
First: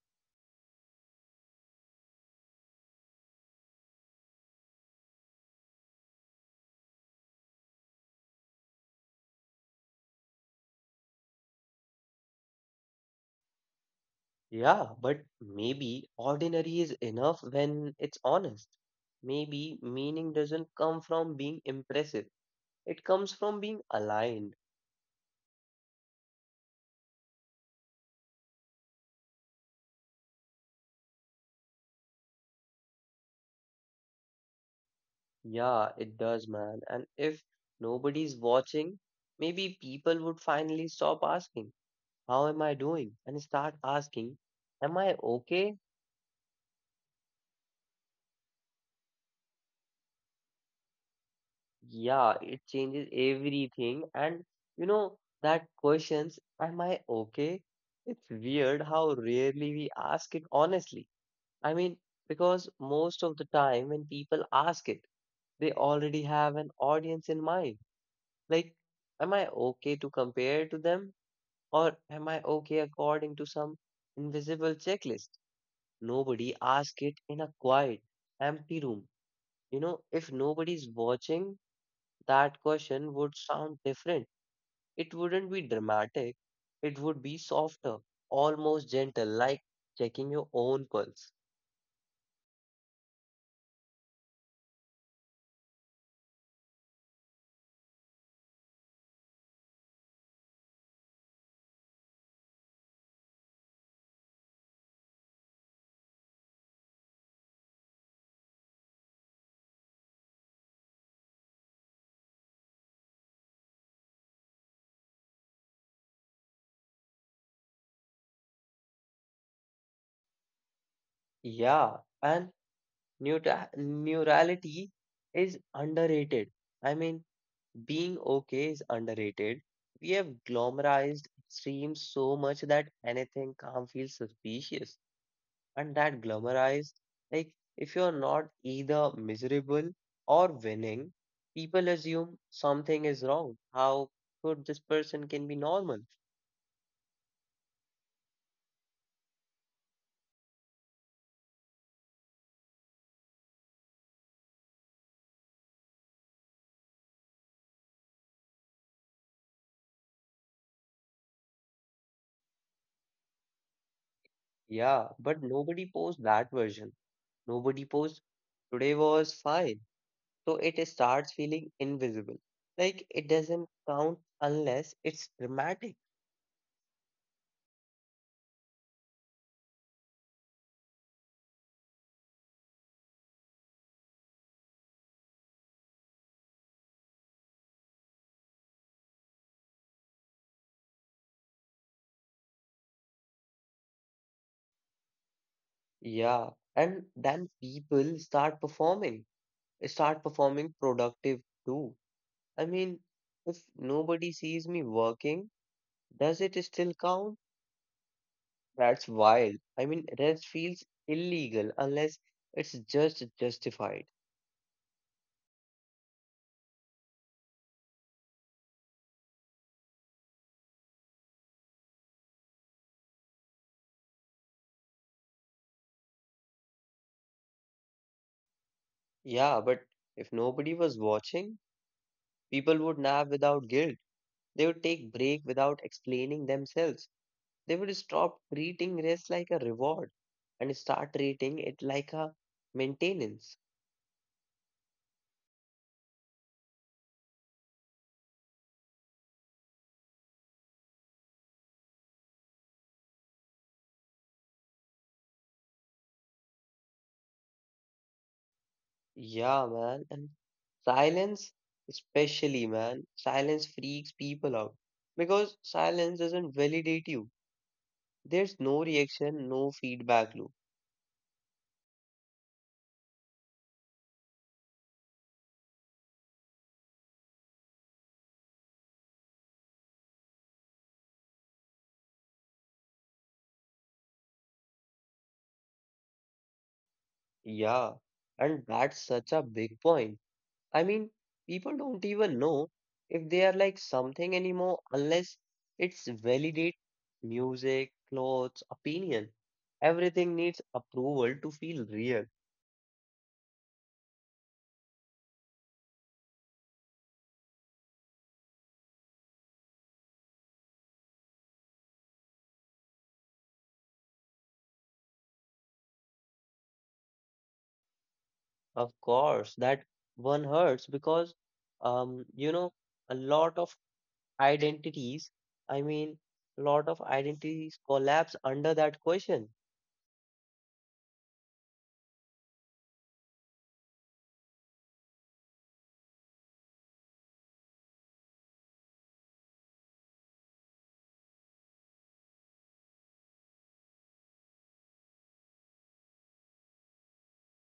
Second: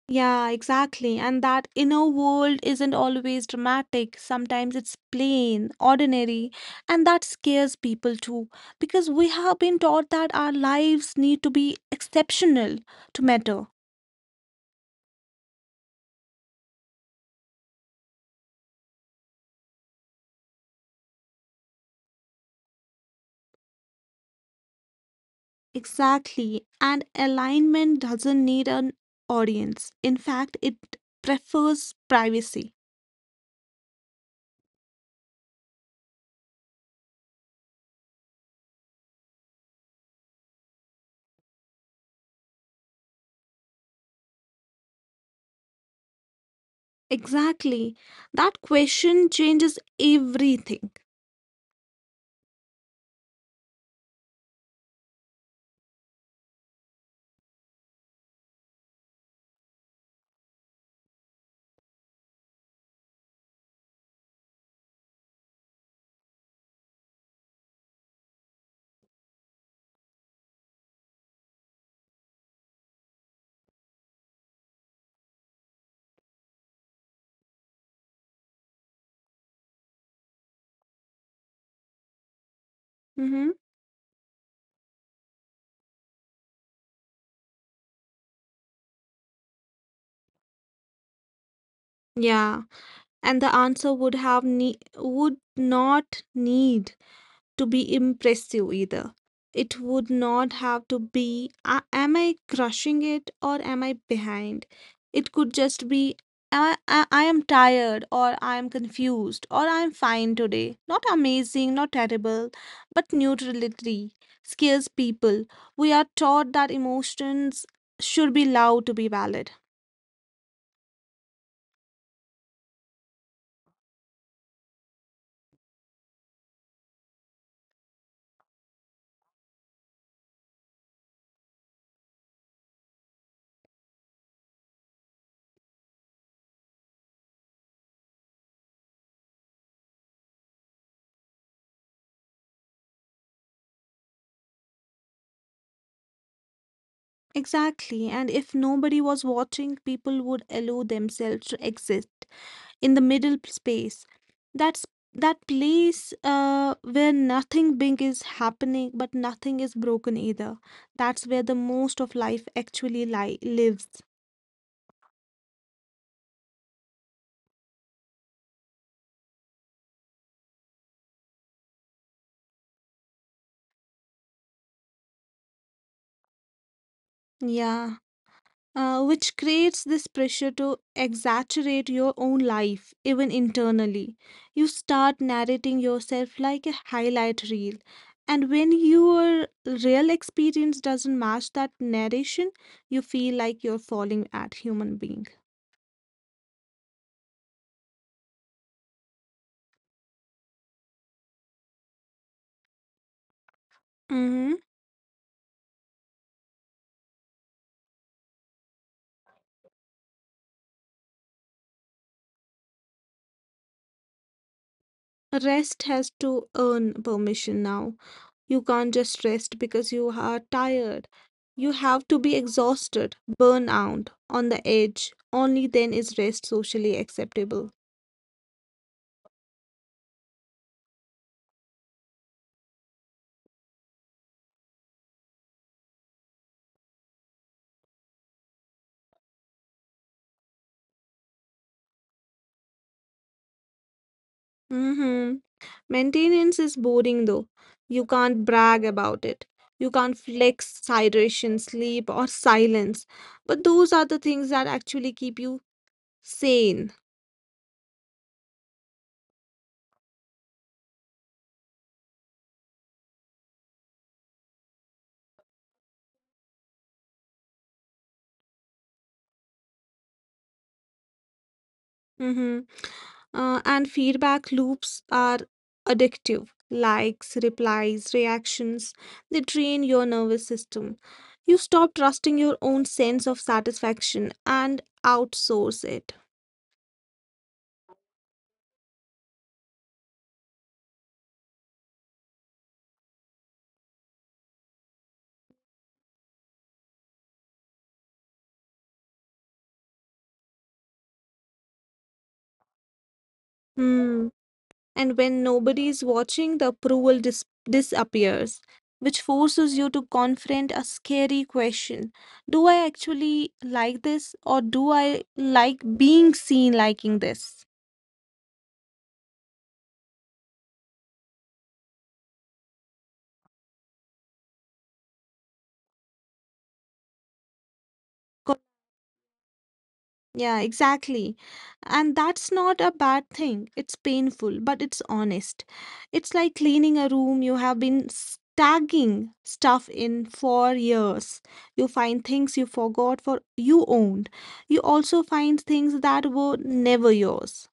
yeah, exactly. And that inner world isn't always dramatic. Sometimes it's plain, ordinary, and that scares people too. Because we have been taught that our lives need to be exceptional to matter. Yeah, but maybe ordinary is enough when it's honest. Maybe meaning doesn't come from being impressive. It comes from being aligned. Exactly. And alignment doesn't need an audience. In fact, it prefers privacy. Yeah, it does, man. And if nobody's watching, maybe people would finally stop asking, how am I doing? And start asking, am I okay? Exactly. That question changes everything. Yeah, it changes everything. And you know, that questions, am I okay? It's weird how rarely we ask it honestly. I mean, because most of the time when people ask it, they already have an audience in mind. Like, am I okay to compare to them? Or am I okay according to some invisible checklist? Nobody asks it in a quiet, empty room. You know, if nobody's watching, that question would Mm-hmm. sound different. It wouldn't be dramatic, it would be softer, almost gentle, like checking your own pulse. Yeah. And the answer would have ne- would not need to be impressive either. It would not have to be, a- am I crushing it or am I behind? It could just be, I, I, I am tired, or I am confused, or I am fine today. Not amazing, not terrible, but neutrality scares people. We are taught that emotions should be loud to be valid. Yeah, and neura- neurality is underrated. I mean, being okay is underrated. We have glamorized extremes so much that anything calm feels suspicious. And that glamorized, like, if you're not either miserable or winning, people assume something is wrong. How could this person can be normal? Exactly, and if nobody was watching, people would allow themselves to exist in the middle p- space. That's that place uh, where nothing big is happening, but nothing is broken either. That's where the most of life actually li- lives. Yeah, but nobody posts that version. Nobody posts today was fine. So it starts feeling invisible. Like it doesn't count unless it's dramatic. Yeah. uh, which creates this pressure to exaggerate your own life, even internally. You start narrating yourself like a highlight reel. And when your real experience doesn't match that narration, you feel like you're falling at human being. Yeah, and then people start performing, eh, start performing productive too. I mean, if nobody hmm sees me working, does it still count? That's wild. I mean, rest feels illegal unless it's just justified. Rest has to earn permission now. You can't just rest because you are tired. You have to be exhausted, burn out, on the edge. Only then is rest socially acceptable. Yeah, but if nobody was watching, people would nap without guilt. They would take break without explaining themselves. They would stop treating rest like a reward and start treating it like a maintenance. Mm-hmm. Maintenance is boring though. You can't brag about it. You can't flex hydration, sleep, or silence. But those are the things that actually keep you sane. Yeah, man. And silence, especially, man, silence freaks people out because silence doesn't validate you. There's no reaction, no feedback loop. Mm-hmm. Uh, and feedback loops are addictive. Likes, replies, reactions, they drain your nervous system. You stop trusting your own sense of satisfaction and outsource it. Yeah, and that's such a big point. I mean, people don't even know if they are like something anymore unless it's validate music, clothes, opinion. Everything needs approval to feel real. Hmm. And when nobody is watching, the approval dis- disappears, which forces you to confront a scary question: do I actually like this, or do I like being seen liking this? Of course, that one hurts because, um, you know, a lot of identities, I mean, a lot of identities collapse under that question. Yeah, exactly. And that's not a bad thing. It's painful, but it's honest. It's like cleaning a room you have been stacking stuff in for years. You find things you forgot for you owned. You also find things that were never yours.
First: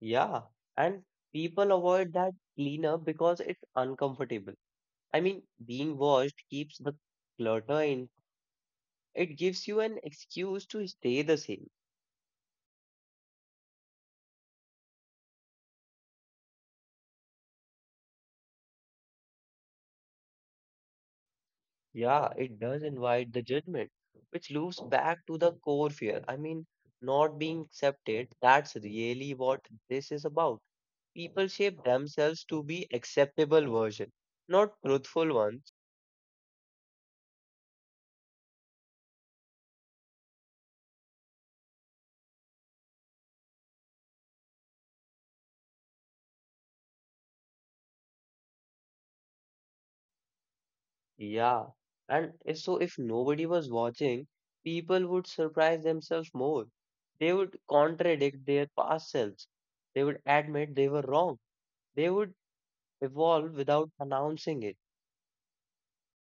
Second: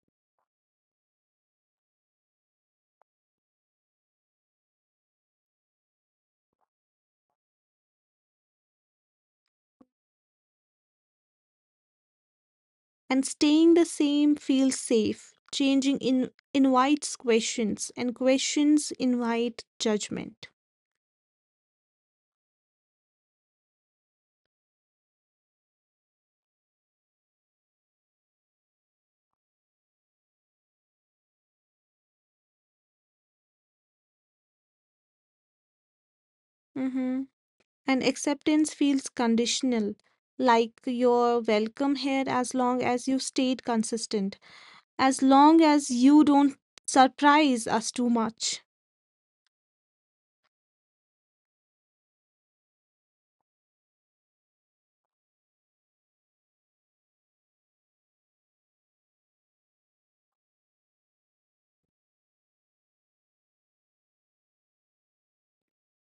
Yeah. And people avoid that cleanup because it's uncomfortable. I mean, being washed keeps the clutter in. It gives you an excuse to stay the same. And staying the same feels safe. Changing in, invites questions, and questions invite judgment. Yeah, it does invite the judgment, which loops back to the core fear. I mean, not being accepted, that's really what this is about. People shape themselves to be acceptable version, not truthful ones. Mm-hmm. And acceptance feels conditional, like you're welcome here as long as you stayed consistent, as long as you don't surprise us too much. Yeah. And if so if nobody was watching, people would surprise themselves more. They would contradict their past selves. They would admit they were wrong. They would evolve without announcing it.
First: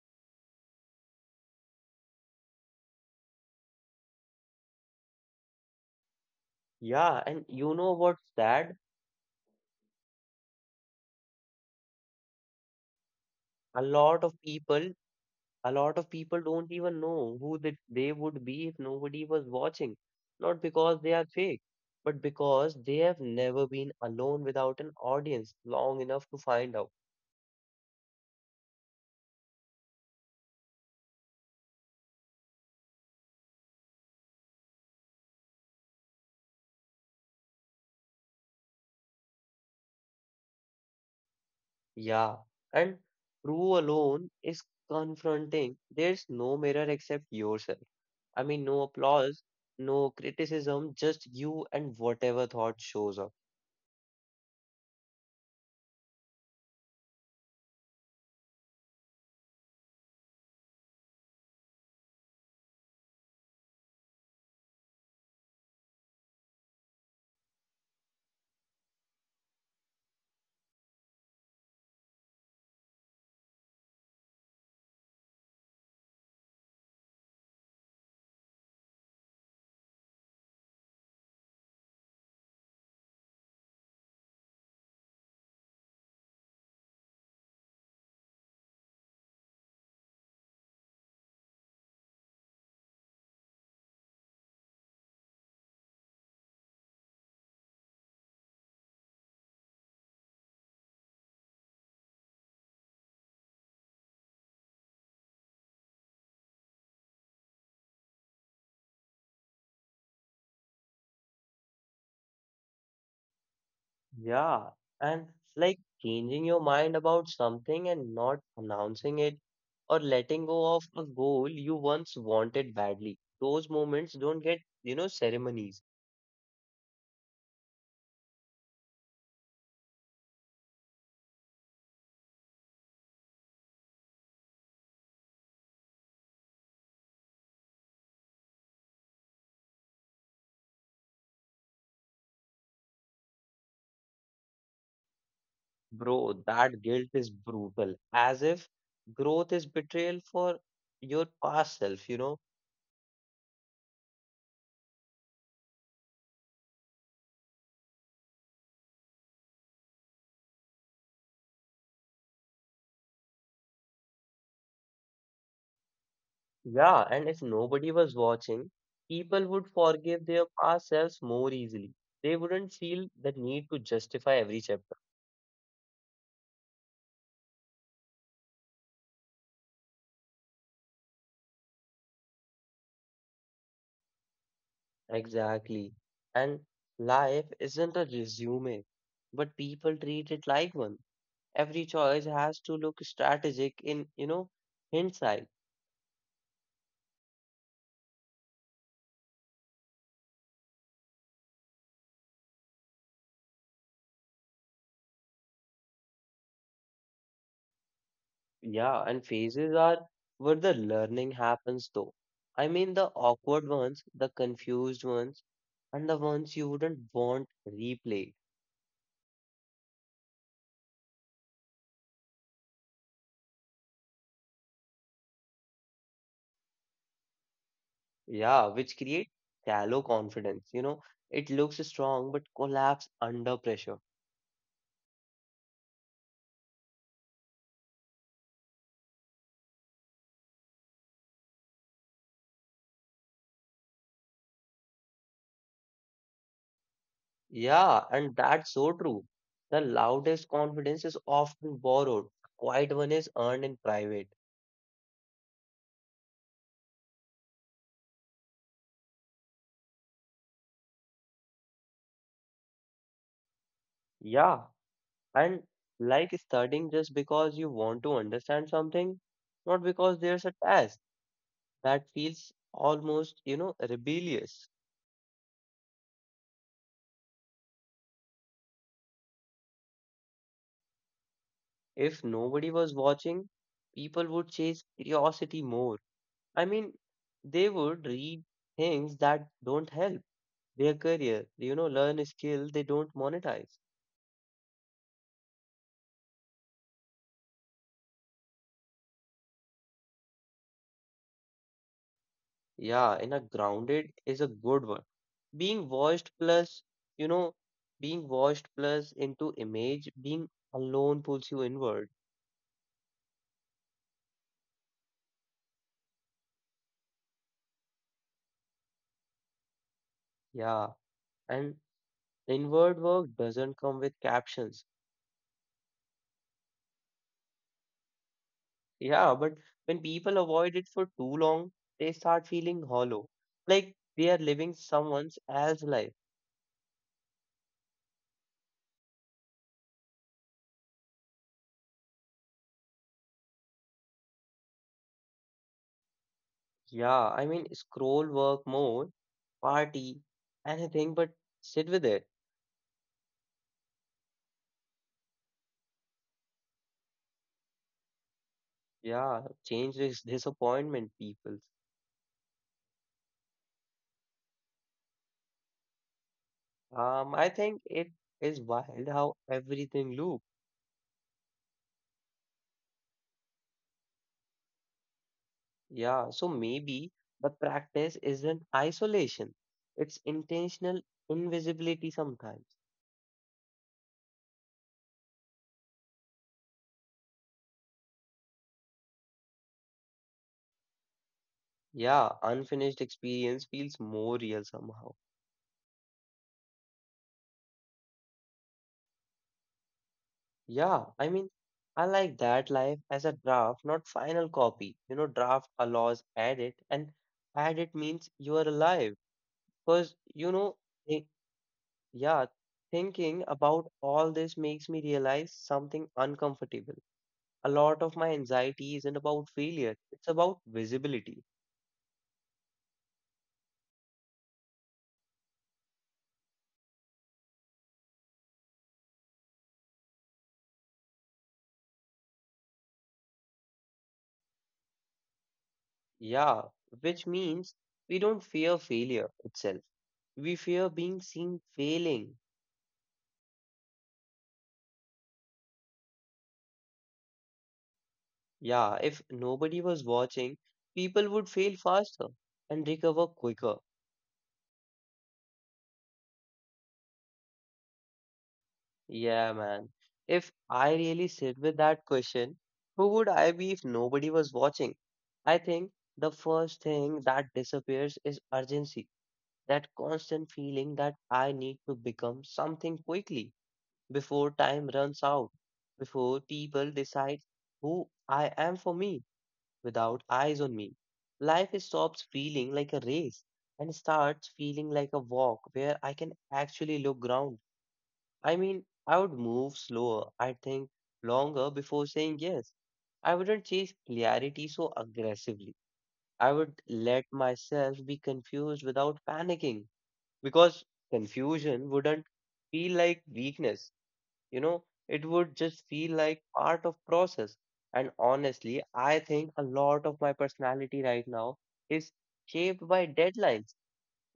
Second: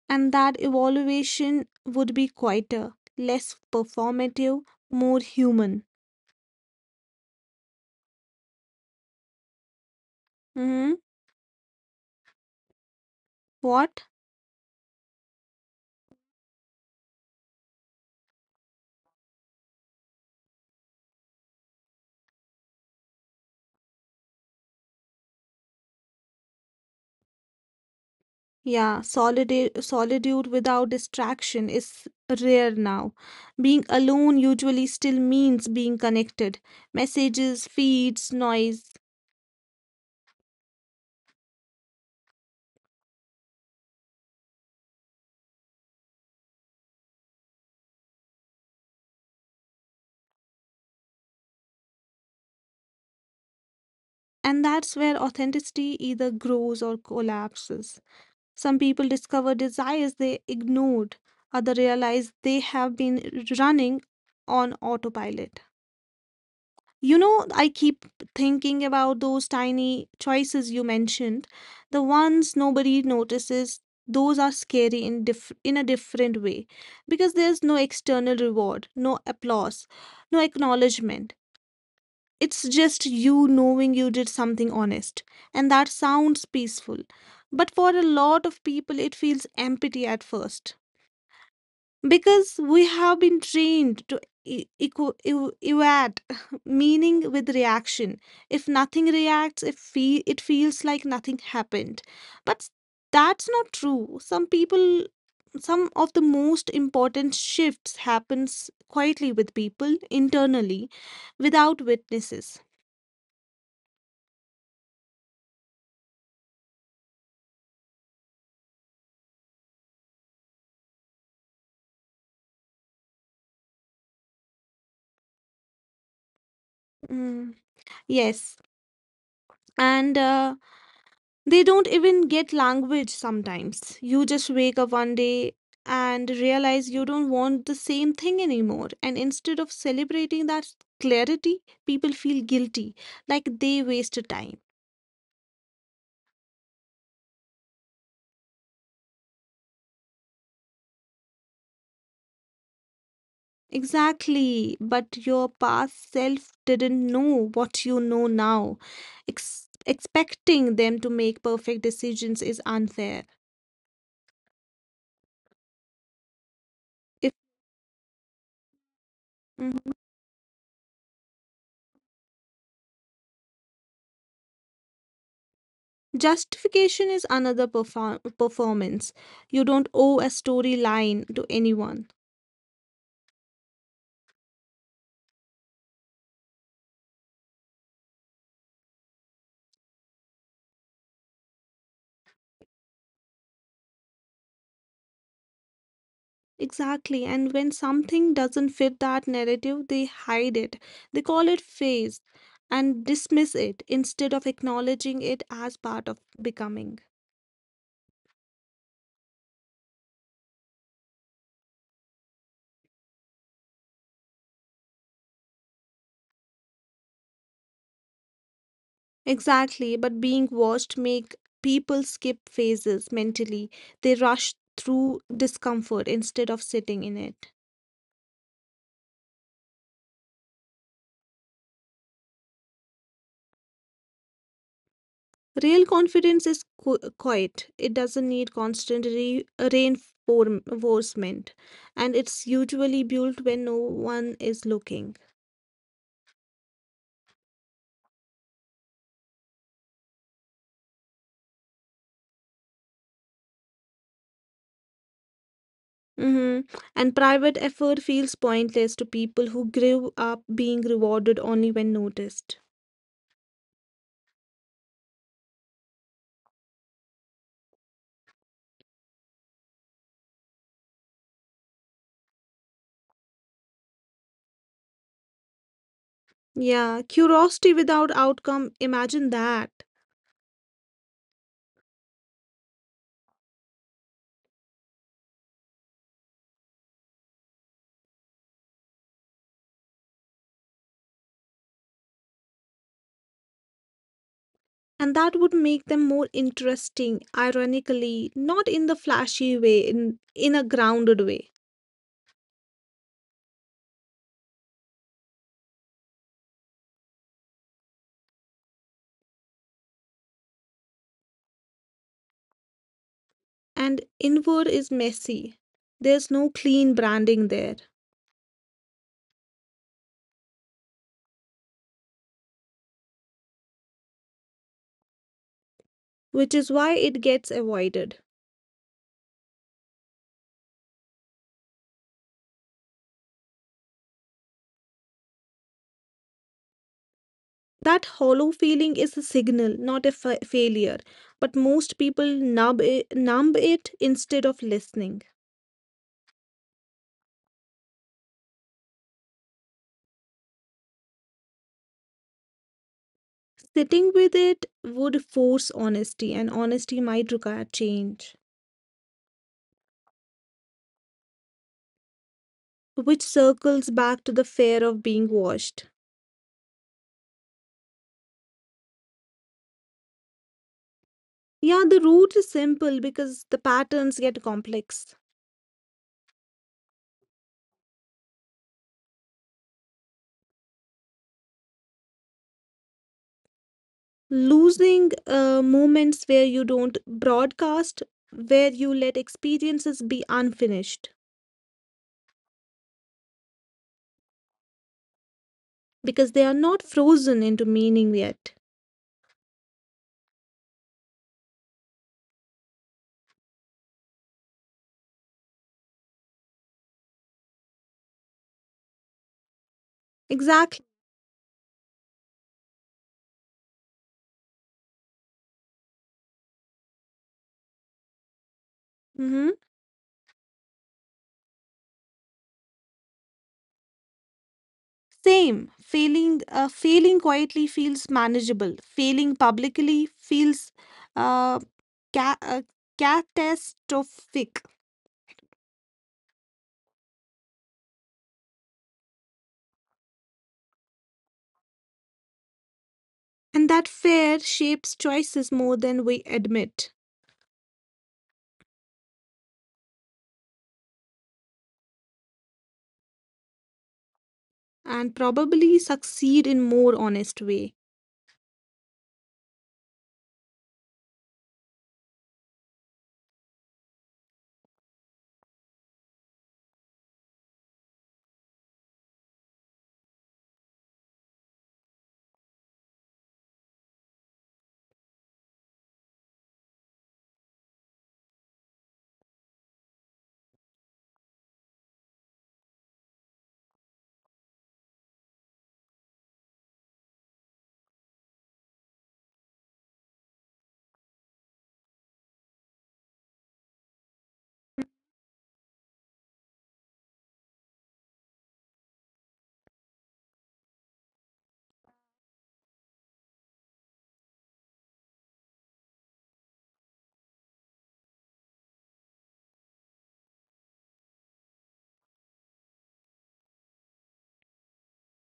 And that evaluation would be quieter, less performative, more human. Yeah, and you know what's sad? hmm a what? lot of people a lot of people don't even know who that they would be if nobody was watching, not because they are fake, but because they have never been alone without an audience long enough to find out. Yeah, solitude solitude without distraction is rare now. Being alone usually still means being connected, messages, feeds, noise. Yeah, and true alone is confronting. There's no mirror except yourself. I mean, no applause, no criticism, just you and whatever thought shows up. And that's where authenticity either grows or collapses. Some people discover desires they ignored, others realize they have been running on autopilot. You know, I keep thinking about those tiny choices you mentioned, the ones nobody notices. Those are scary in diff- in a different way, because there's no external reward, no applause, no acknowledgement. It's just you knowing you did something honest, and that sounds peaceful. But for a lot of people, it feels empty at first because we have been trained to e- equa- ev- evaluate (laughs) meaning with reaction. If nothing reacts, if fe- it feels like nothing happened. But that's not true. Some people some of the most important shifts happens quietly with people internally, without witnesses. Yeah, and like changing your mind about something and not announcing it, or letting go of a goal you once wanted badly. Those moments don't get, you know, ceremonies. Mm. Yes. And uh, they don't even get language sometimes. You just wake up one day and realize you don't want the same thing anymore. And instead of celebrating that clarity, people feel guilty, like they wasted time. Bro, that guilt is brutal, as if growth is betrayal for your past self, you know? Exactly. But your past self didn't know what you know now. Ex- expecting them to make perfect decisions is unfair. If Yeah, and if nobody was watching, people would forgive their past selves more easily. They wouldn't feel the need to justify every chapter. Justification is another perform- performance. You don't owe a storyline to anyone. Exactly. And life isn't a resume, but people treat it like one. Every choice has to look strategic in, you know, hindsight. Exactly. And when something doesn't fit that narrative, they hide it. They call it phase and dismiss it instead of acknowledging it as part of becoming. Yeah, and phases are where the learning happens, though. I mean, the awkward ones, the confused ones, and the ones you wouldn't want replayed. Exactly. But being watched make people skip phases mentally. They rush through discomfort instead of sitting in it. Yeah, which create shallow confidence. You know, it looks strong but collapse under pressure. Real confidence is qu- quiet. It doesn't need constant re- reinforcement, and it's usually built when no one is looking. Yeah, and that's so true. The loudest confidence is often borrowed, quiet one is earned in private. Mhm. And private effort feels pointless to people who grew up being rewarded only when noticed. Yeah, and like studying just because you want to understand something, not because there's a test. That feels almost, you know, rebellious. Yeah, curiosity without outcome, imagine that. If nobody was watching, people would chase curiosity more. I mean, they would read things that don't help their career, you know, learn a skill they don't monetize. And that would make them more interesting, ironically, not in the flashy way, in, in a grounded way. Yeah, in a grounded is a good one. Being washed plus, you know, being washed plus into image, being alone pulls you inward. And inward is messy. There's no clean branding there, Yeah, and inward work doesn't come with captions. which is why it gets avoided. Yeah, but when people avoid it for too long, they start feeling hollow, like they are living someone else's life. That hollow feeling is a signal, not a fa- failure. But most people numb it, numb it instead of listening. Yeah, I mean, scroll work more, party, anything, but sit with it. Sitting with it would force honesty, and honesty might require change, Yeah, change is disappointment, people. which circles back to the fear of being washed. Um, I think it is wild how everything loop. Yeah, the root is simple because the patterns get complex. Yeah, so maybe the practice isn't isolation. It's intentional invisibility sometimes. Losing uh, moments where you don't broadcast, where you let experiences be unfinished Yeah, unfinished experience feels more real somehow. because they are not frozen into meaning yet. Yeah, I mean, I like that life as a draft, not final copy. You know, draft allows edit, and edit means you are alive. Because, Exactly. you know, thi- yeah, thinking about all this makes me realize something uncomfortable. A lot of my Mm-hmm. anxiety isn't about failure, it's about visibility. Same. Failing, uh, failing quietly feels manageable. Failing publicly feels uh, ca- uh, catastrophic. Yeah, which means we don't fear failure itself. We fear being seen failing. And that fear shapes choices more than we admit, Yeah, if nobody was watching, people would fail faster and recover quicker. and probably succeed in more honest way. Yeah, man. If I really sit with that question, who would I be if nobody was watching? I think the first thing that disappears is urgency, that constant feeling that I need to become something quickly before time runs out, before people decide who I am for me without eyes on me. Life stops feeling like a race and starts feeling like a walk where I can actually look ground. I mean, I would move slower, I think longer before saying yes. I wouldn't chase clarity so aggressively. I would let myself be confused without panicking because confusion wouldn't feel like weakness. you know it would just feel like part of process. And honestly, I think a lot of my personality right now is shaped by deadlines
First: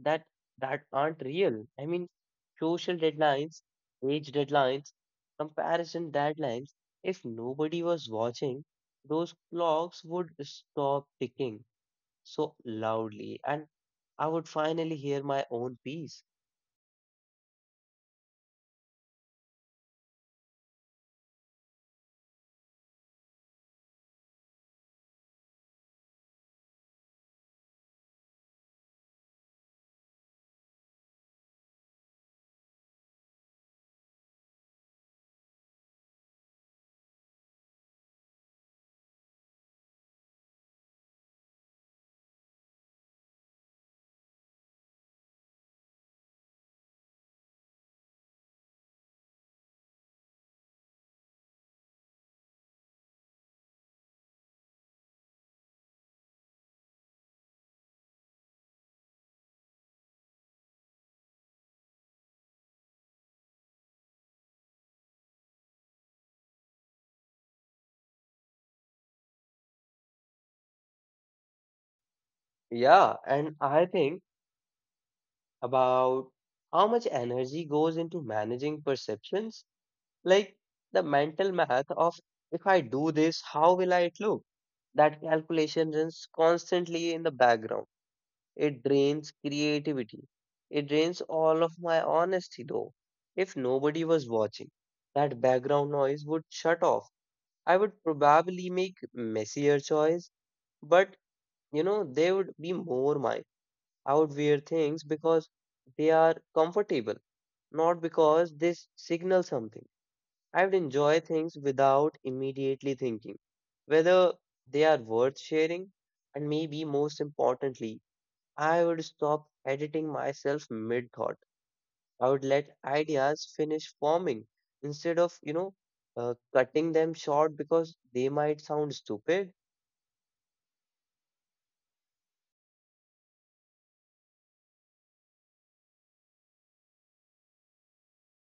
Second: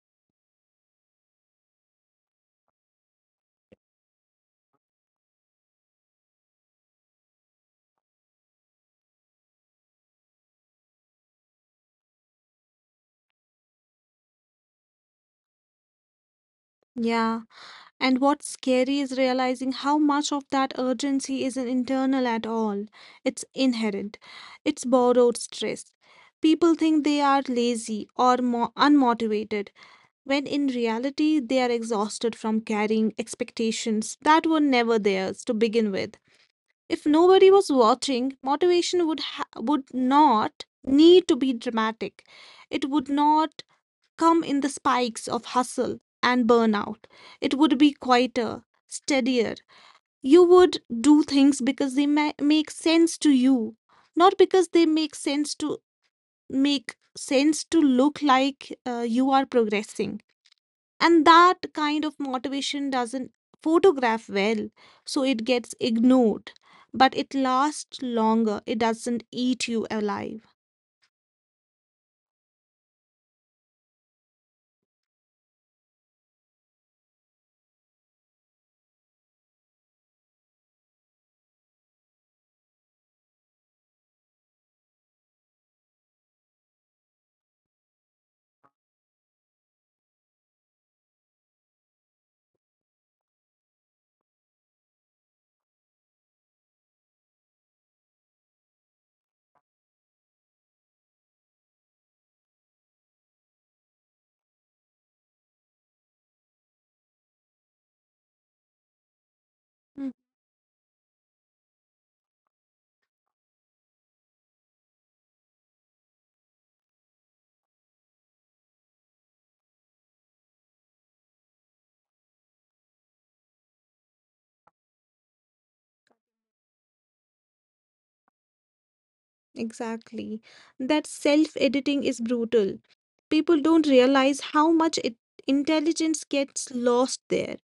that that aren't real. I mean, social deadlines, age deadlines, comparison deadlines. If nobody was watching, those clocks would stop ticking so loudly, and I would finally hear my own piece. Yeah. And what's scary is realizing how much of that urgency isn't internal at all. It's inherent, it's borrowed stress. People think they are lazy or mo- unmotivated, when in reality, they are exhausted from carrying expectations that were never theirs to begin with. If nobody was watching, motivation would, ha- would not need to be dramatic. It would not come in the spikes of hustle and burnout. It would be quieter, steadier. You would do things because they ma- make sense to you, not because they make sense to make sense to look like uh, you are progressing. And that kind of motivation doesn't photograph well, so it gets ignored. But it lasts longer, it doesn't eat you alive. Yeah, and I think about how much energy goes into managing perceptions, like the mental math of, if I do this, how will I look? That calculation runs constantly in the background. It drains creativity. It drains all of my honesty, though. If nobody was watching, that background noise would shut off. I would probably make messier choice, but you know, they would be more mine. Outwear things because they are comfortable, not because they s- signal something. I would Mm, enjoy things without immediately thinking whether they are worth sharing, and maybe most importantly, I would stop editing myself mid thought. I would let ideas finish forming instead of, you know, uh, cutting them short because they might sound stupid. exactly. That self-editing is brutal. People don't realize how much it, intelligence gets lost there,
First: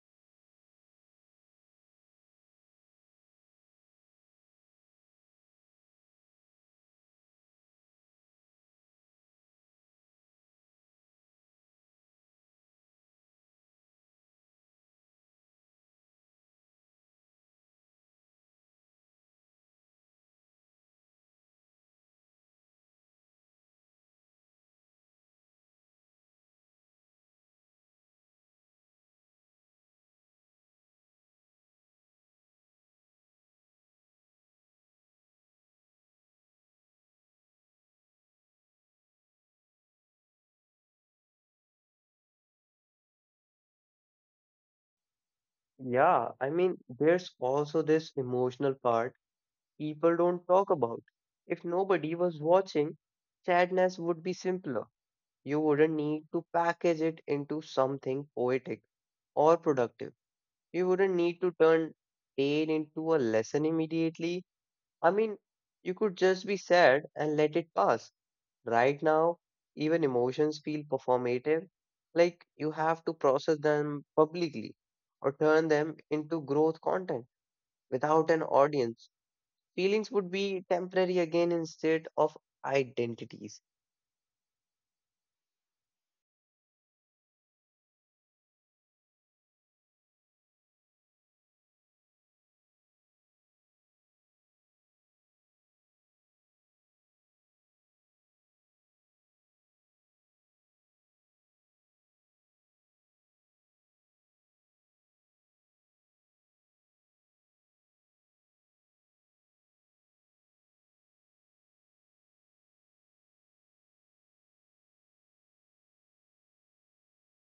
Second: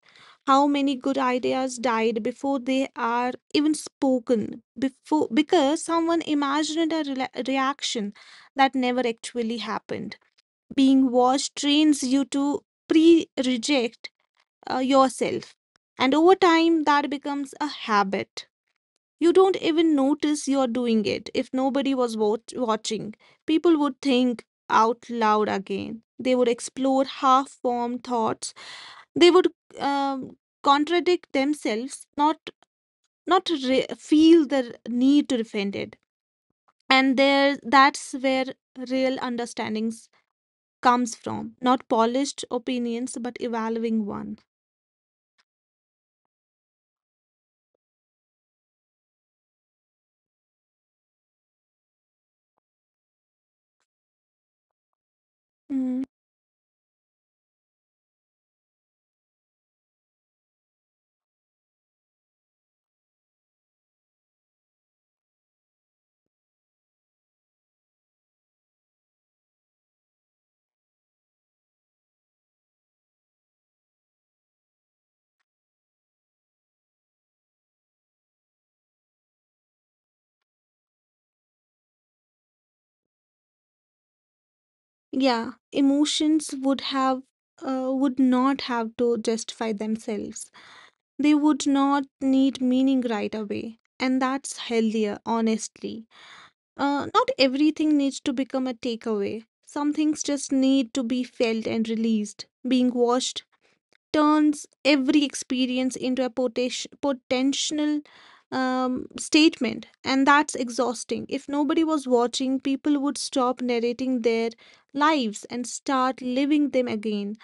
how many good ideas died before they are even spoken, before because someone imagined a rela reaction that never actually happened. Being watched trains you to pre reject uh, yourself. And over time, that becomes a habit. You don't even notice you're doing it. If nobody was wat- watching, people would think out loud again. They would explore half formed thoughts. They would um, contradict themselves, not not re- feel the need to defend it. And there, that's where real understandings comes from, not polished opinions, but evolving one. Yeah, I mean, there's also this emotional part people don't talk about. If nobody was watching, sadness would be simpler. You wouldn't Mm, need to package it into something poetic or productive. You wouldn't need to turn pain into a lesson immediately. I mean, you could just be sad and let it pass. Right now, even emotions feel performative, like you have to process them publicly or turn them into growth content. Without an audience, feelings would be temporary again instead of identities. yeah, emotions would have uh, would not have to justify themselves. They would not need meaning right away, and that's healthier, honestly. Uh, not everything needs to become a takeaway. Some things just need to be felt and released. Being watched turns every experience into a potas- potential um, statement, and that's exhausting. If nobody was watching, people would stop narrating their lives and start living them again.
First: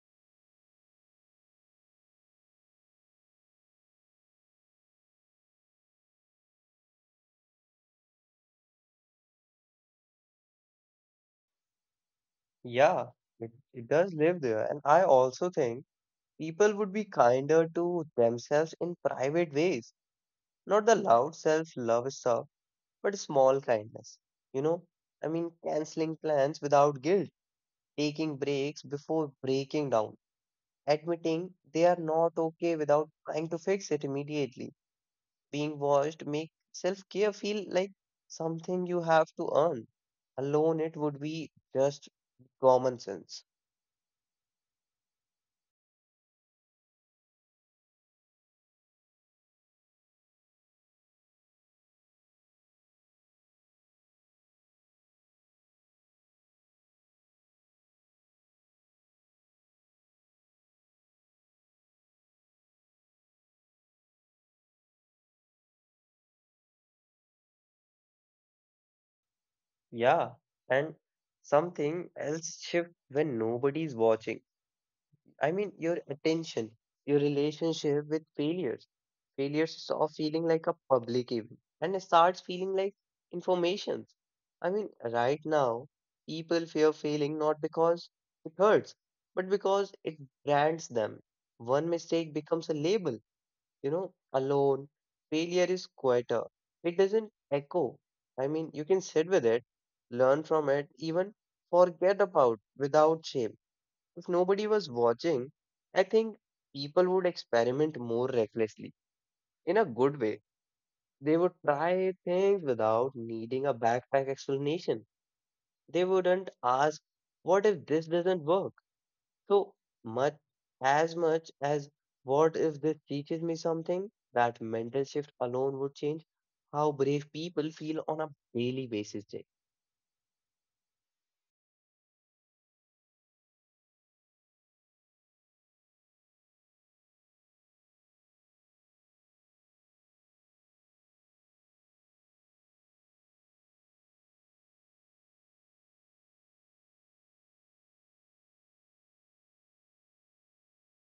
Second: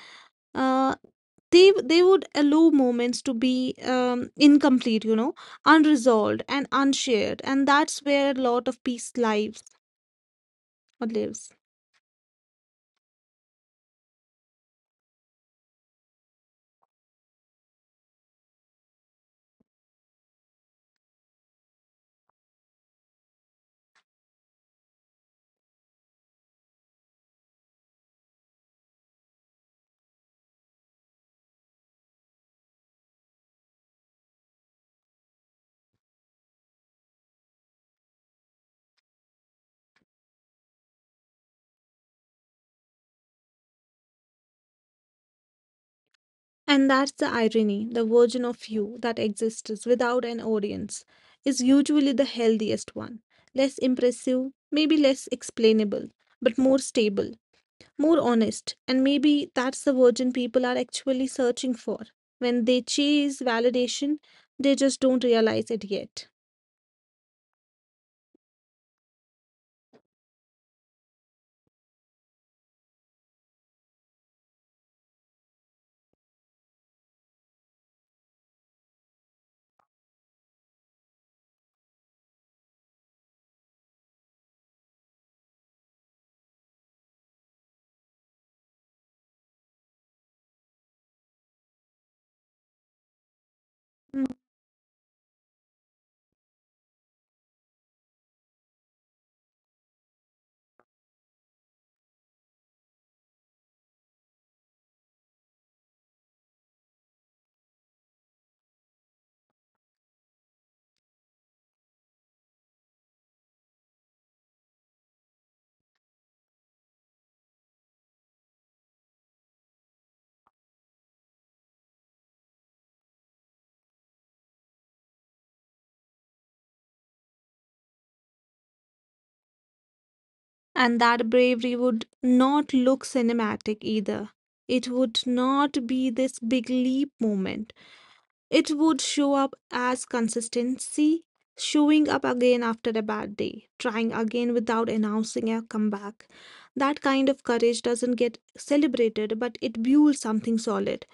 Uh, they, they would allow moments to be um, incomplete, you know, unresolved and unshared, and that's where a lot of peace lies or lives. Yeah, it, it does live there. And I also think people would be kinder to themselves in private ways, not the loud self-love stuff, but small kindness. You know, I mean, canceling plans without guilt, taking breaks before breaking down, admitting they are not okay without trying to fix it immediately. Being watched make self-care feel like something you have to earn. Alone, it would be just common sense. And that's the irony, the version of you that exists without an audience is usually the healthiest one. Less impressive, maybe less explainable, but more stable, more honest, and maybe that's the version people are actually searching for. When they chase validation, they just don't realize it yet. Yeah, and something else shift when nobody's watching. I mean, your attention, your relationship with failures. Failures stop feeling like a public event and it starts feeling like information. I mean, right now, people fear failing not because it hurts, but because it brands them. One mistake becomes a label, you know, Mm. alone. Failure is quieter. It doesn't echo. I mean, you can sit with it, learn from it, even forget about without shame. If nobody was watching, I think people would experiment more recklessly, in a good way. They would try things without needing a backpack explanation. They wouldn't ask, what if this doesn't work? So much, as much as, what if this teaches me something? That mental shift alone would change how brave people feel on a daily basis. Jay. And that bravery would not look cinematic either. It would not be this big leap moment. It would show up as consistency, showing up again after a bad day, trying again without announcing a comeback. That kind of courage doesn't get celebrated, but it builds something solid.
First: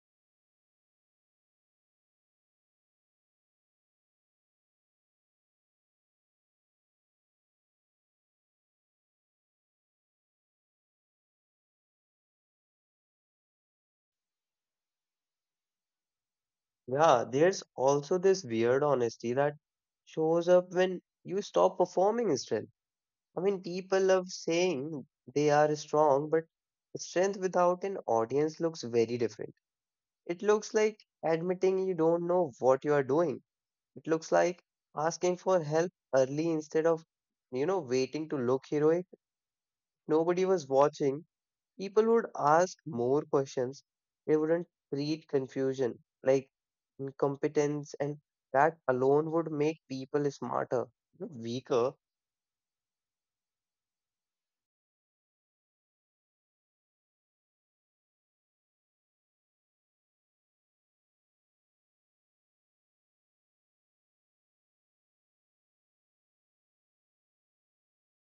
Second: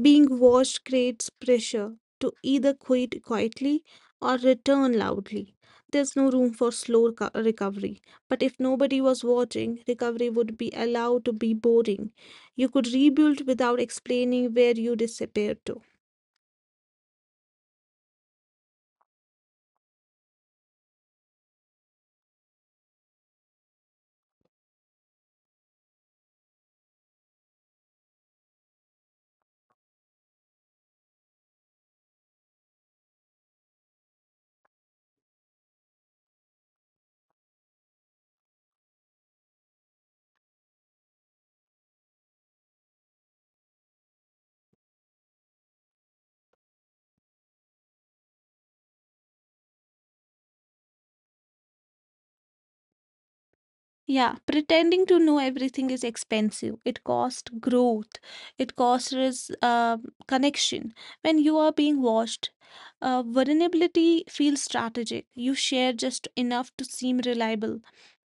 Being watched creates pressure to either quit quietly or return loudly. There's no room for slow reco- recovery. But if nobody was watching, recovery would be allowed to be boring. You could rebuild without explaining where you disappeared to. Yeah, there's also this weird honesty that shows up when you stop performing stress. I mean, people love saying they are strong, but strength without an audience looks very different. It looks like admitting you don't know what you are doing. It looks like asking for help early instead of, you know, waiting to look heroic. Nobody was watching. People would ask more questions. They wouldn't treat confusion like incompetence, and that alone would make people smarter, not weaker. Yeah, pretending to know everything is expensive. It costs growth. It costs res- um connection. When you are being watched, uh, vulnerability feels strategic. You share just enough to seem reliable,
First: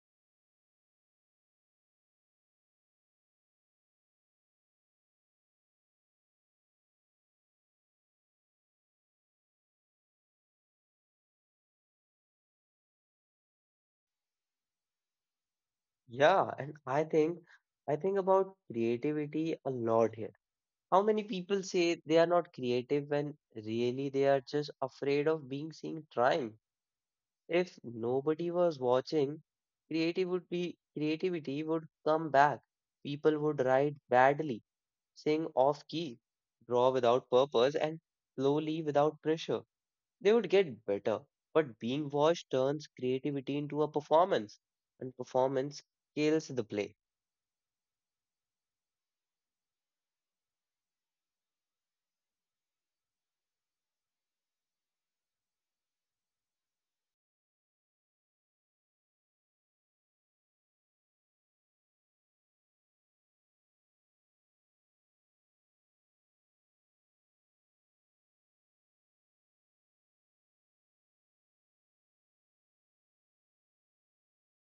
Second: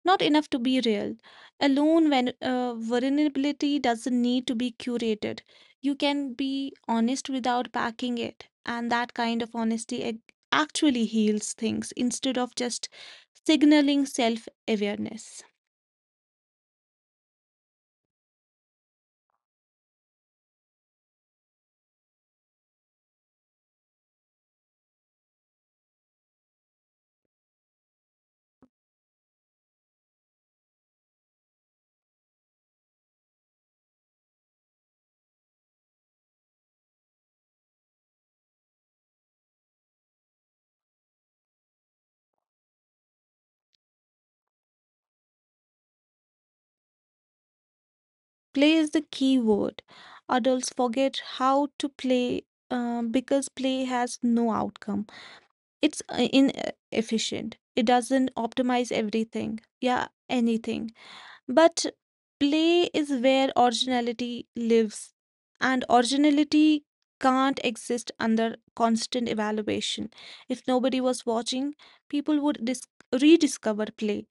not enough to be real. Alone, when uh, vulnerability doesn't need to be curated, you can be honest without packing it, and that kind of honesty ac- actually heals things instead of just signaling self awareness. Yeah, and I think I think about creativity a lot here. How many people say they are not creative when really they are just afraid of being seen trying? If nobody was watching, creative would be creativity would come back. People would write badly, sing off key, draw without purpose, and slowly, without pressure, they would get better. But being watched turns creativity into a performance, and performance kills the play. Play is the key word. Adults forget how to play uh, because play has no outcome. It's uh, inefficient. It doesn't optimize everything. Yeah, anything. But play is where originality lives, and originality can't exist under constant evaluation. If nobody was watching, people would dis- rediscover play,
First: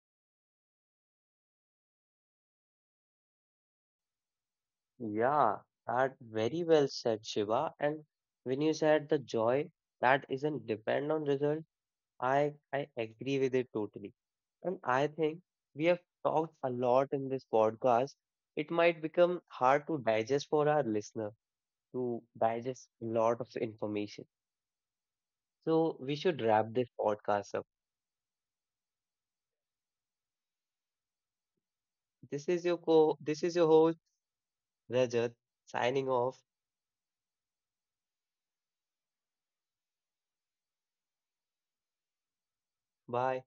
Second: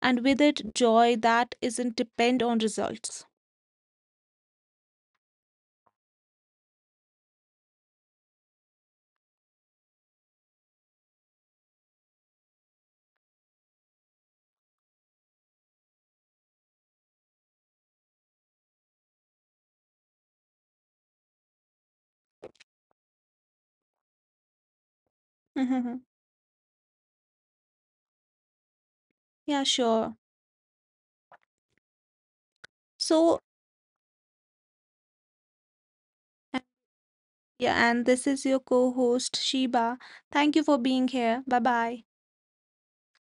and with it, joy that isn't depend on results. Yeah, that very well said, Shiva. And when you said the joy that isn't depend on result, I I agree with it totally. And I think we have talked a lot in this podcast. It might become hard to digest for our listener to digest a lot of information. So Mhm. we should wrap this podcast up. Yeah, sure. This is your co this So, is your host Rajat, signing off. yeah, and this is your co host, Sheba. Thank you for being here. Bye bye. Bye.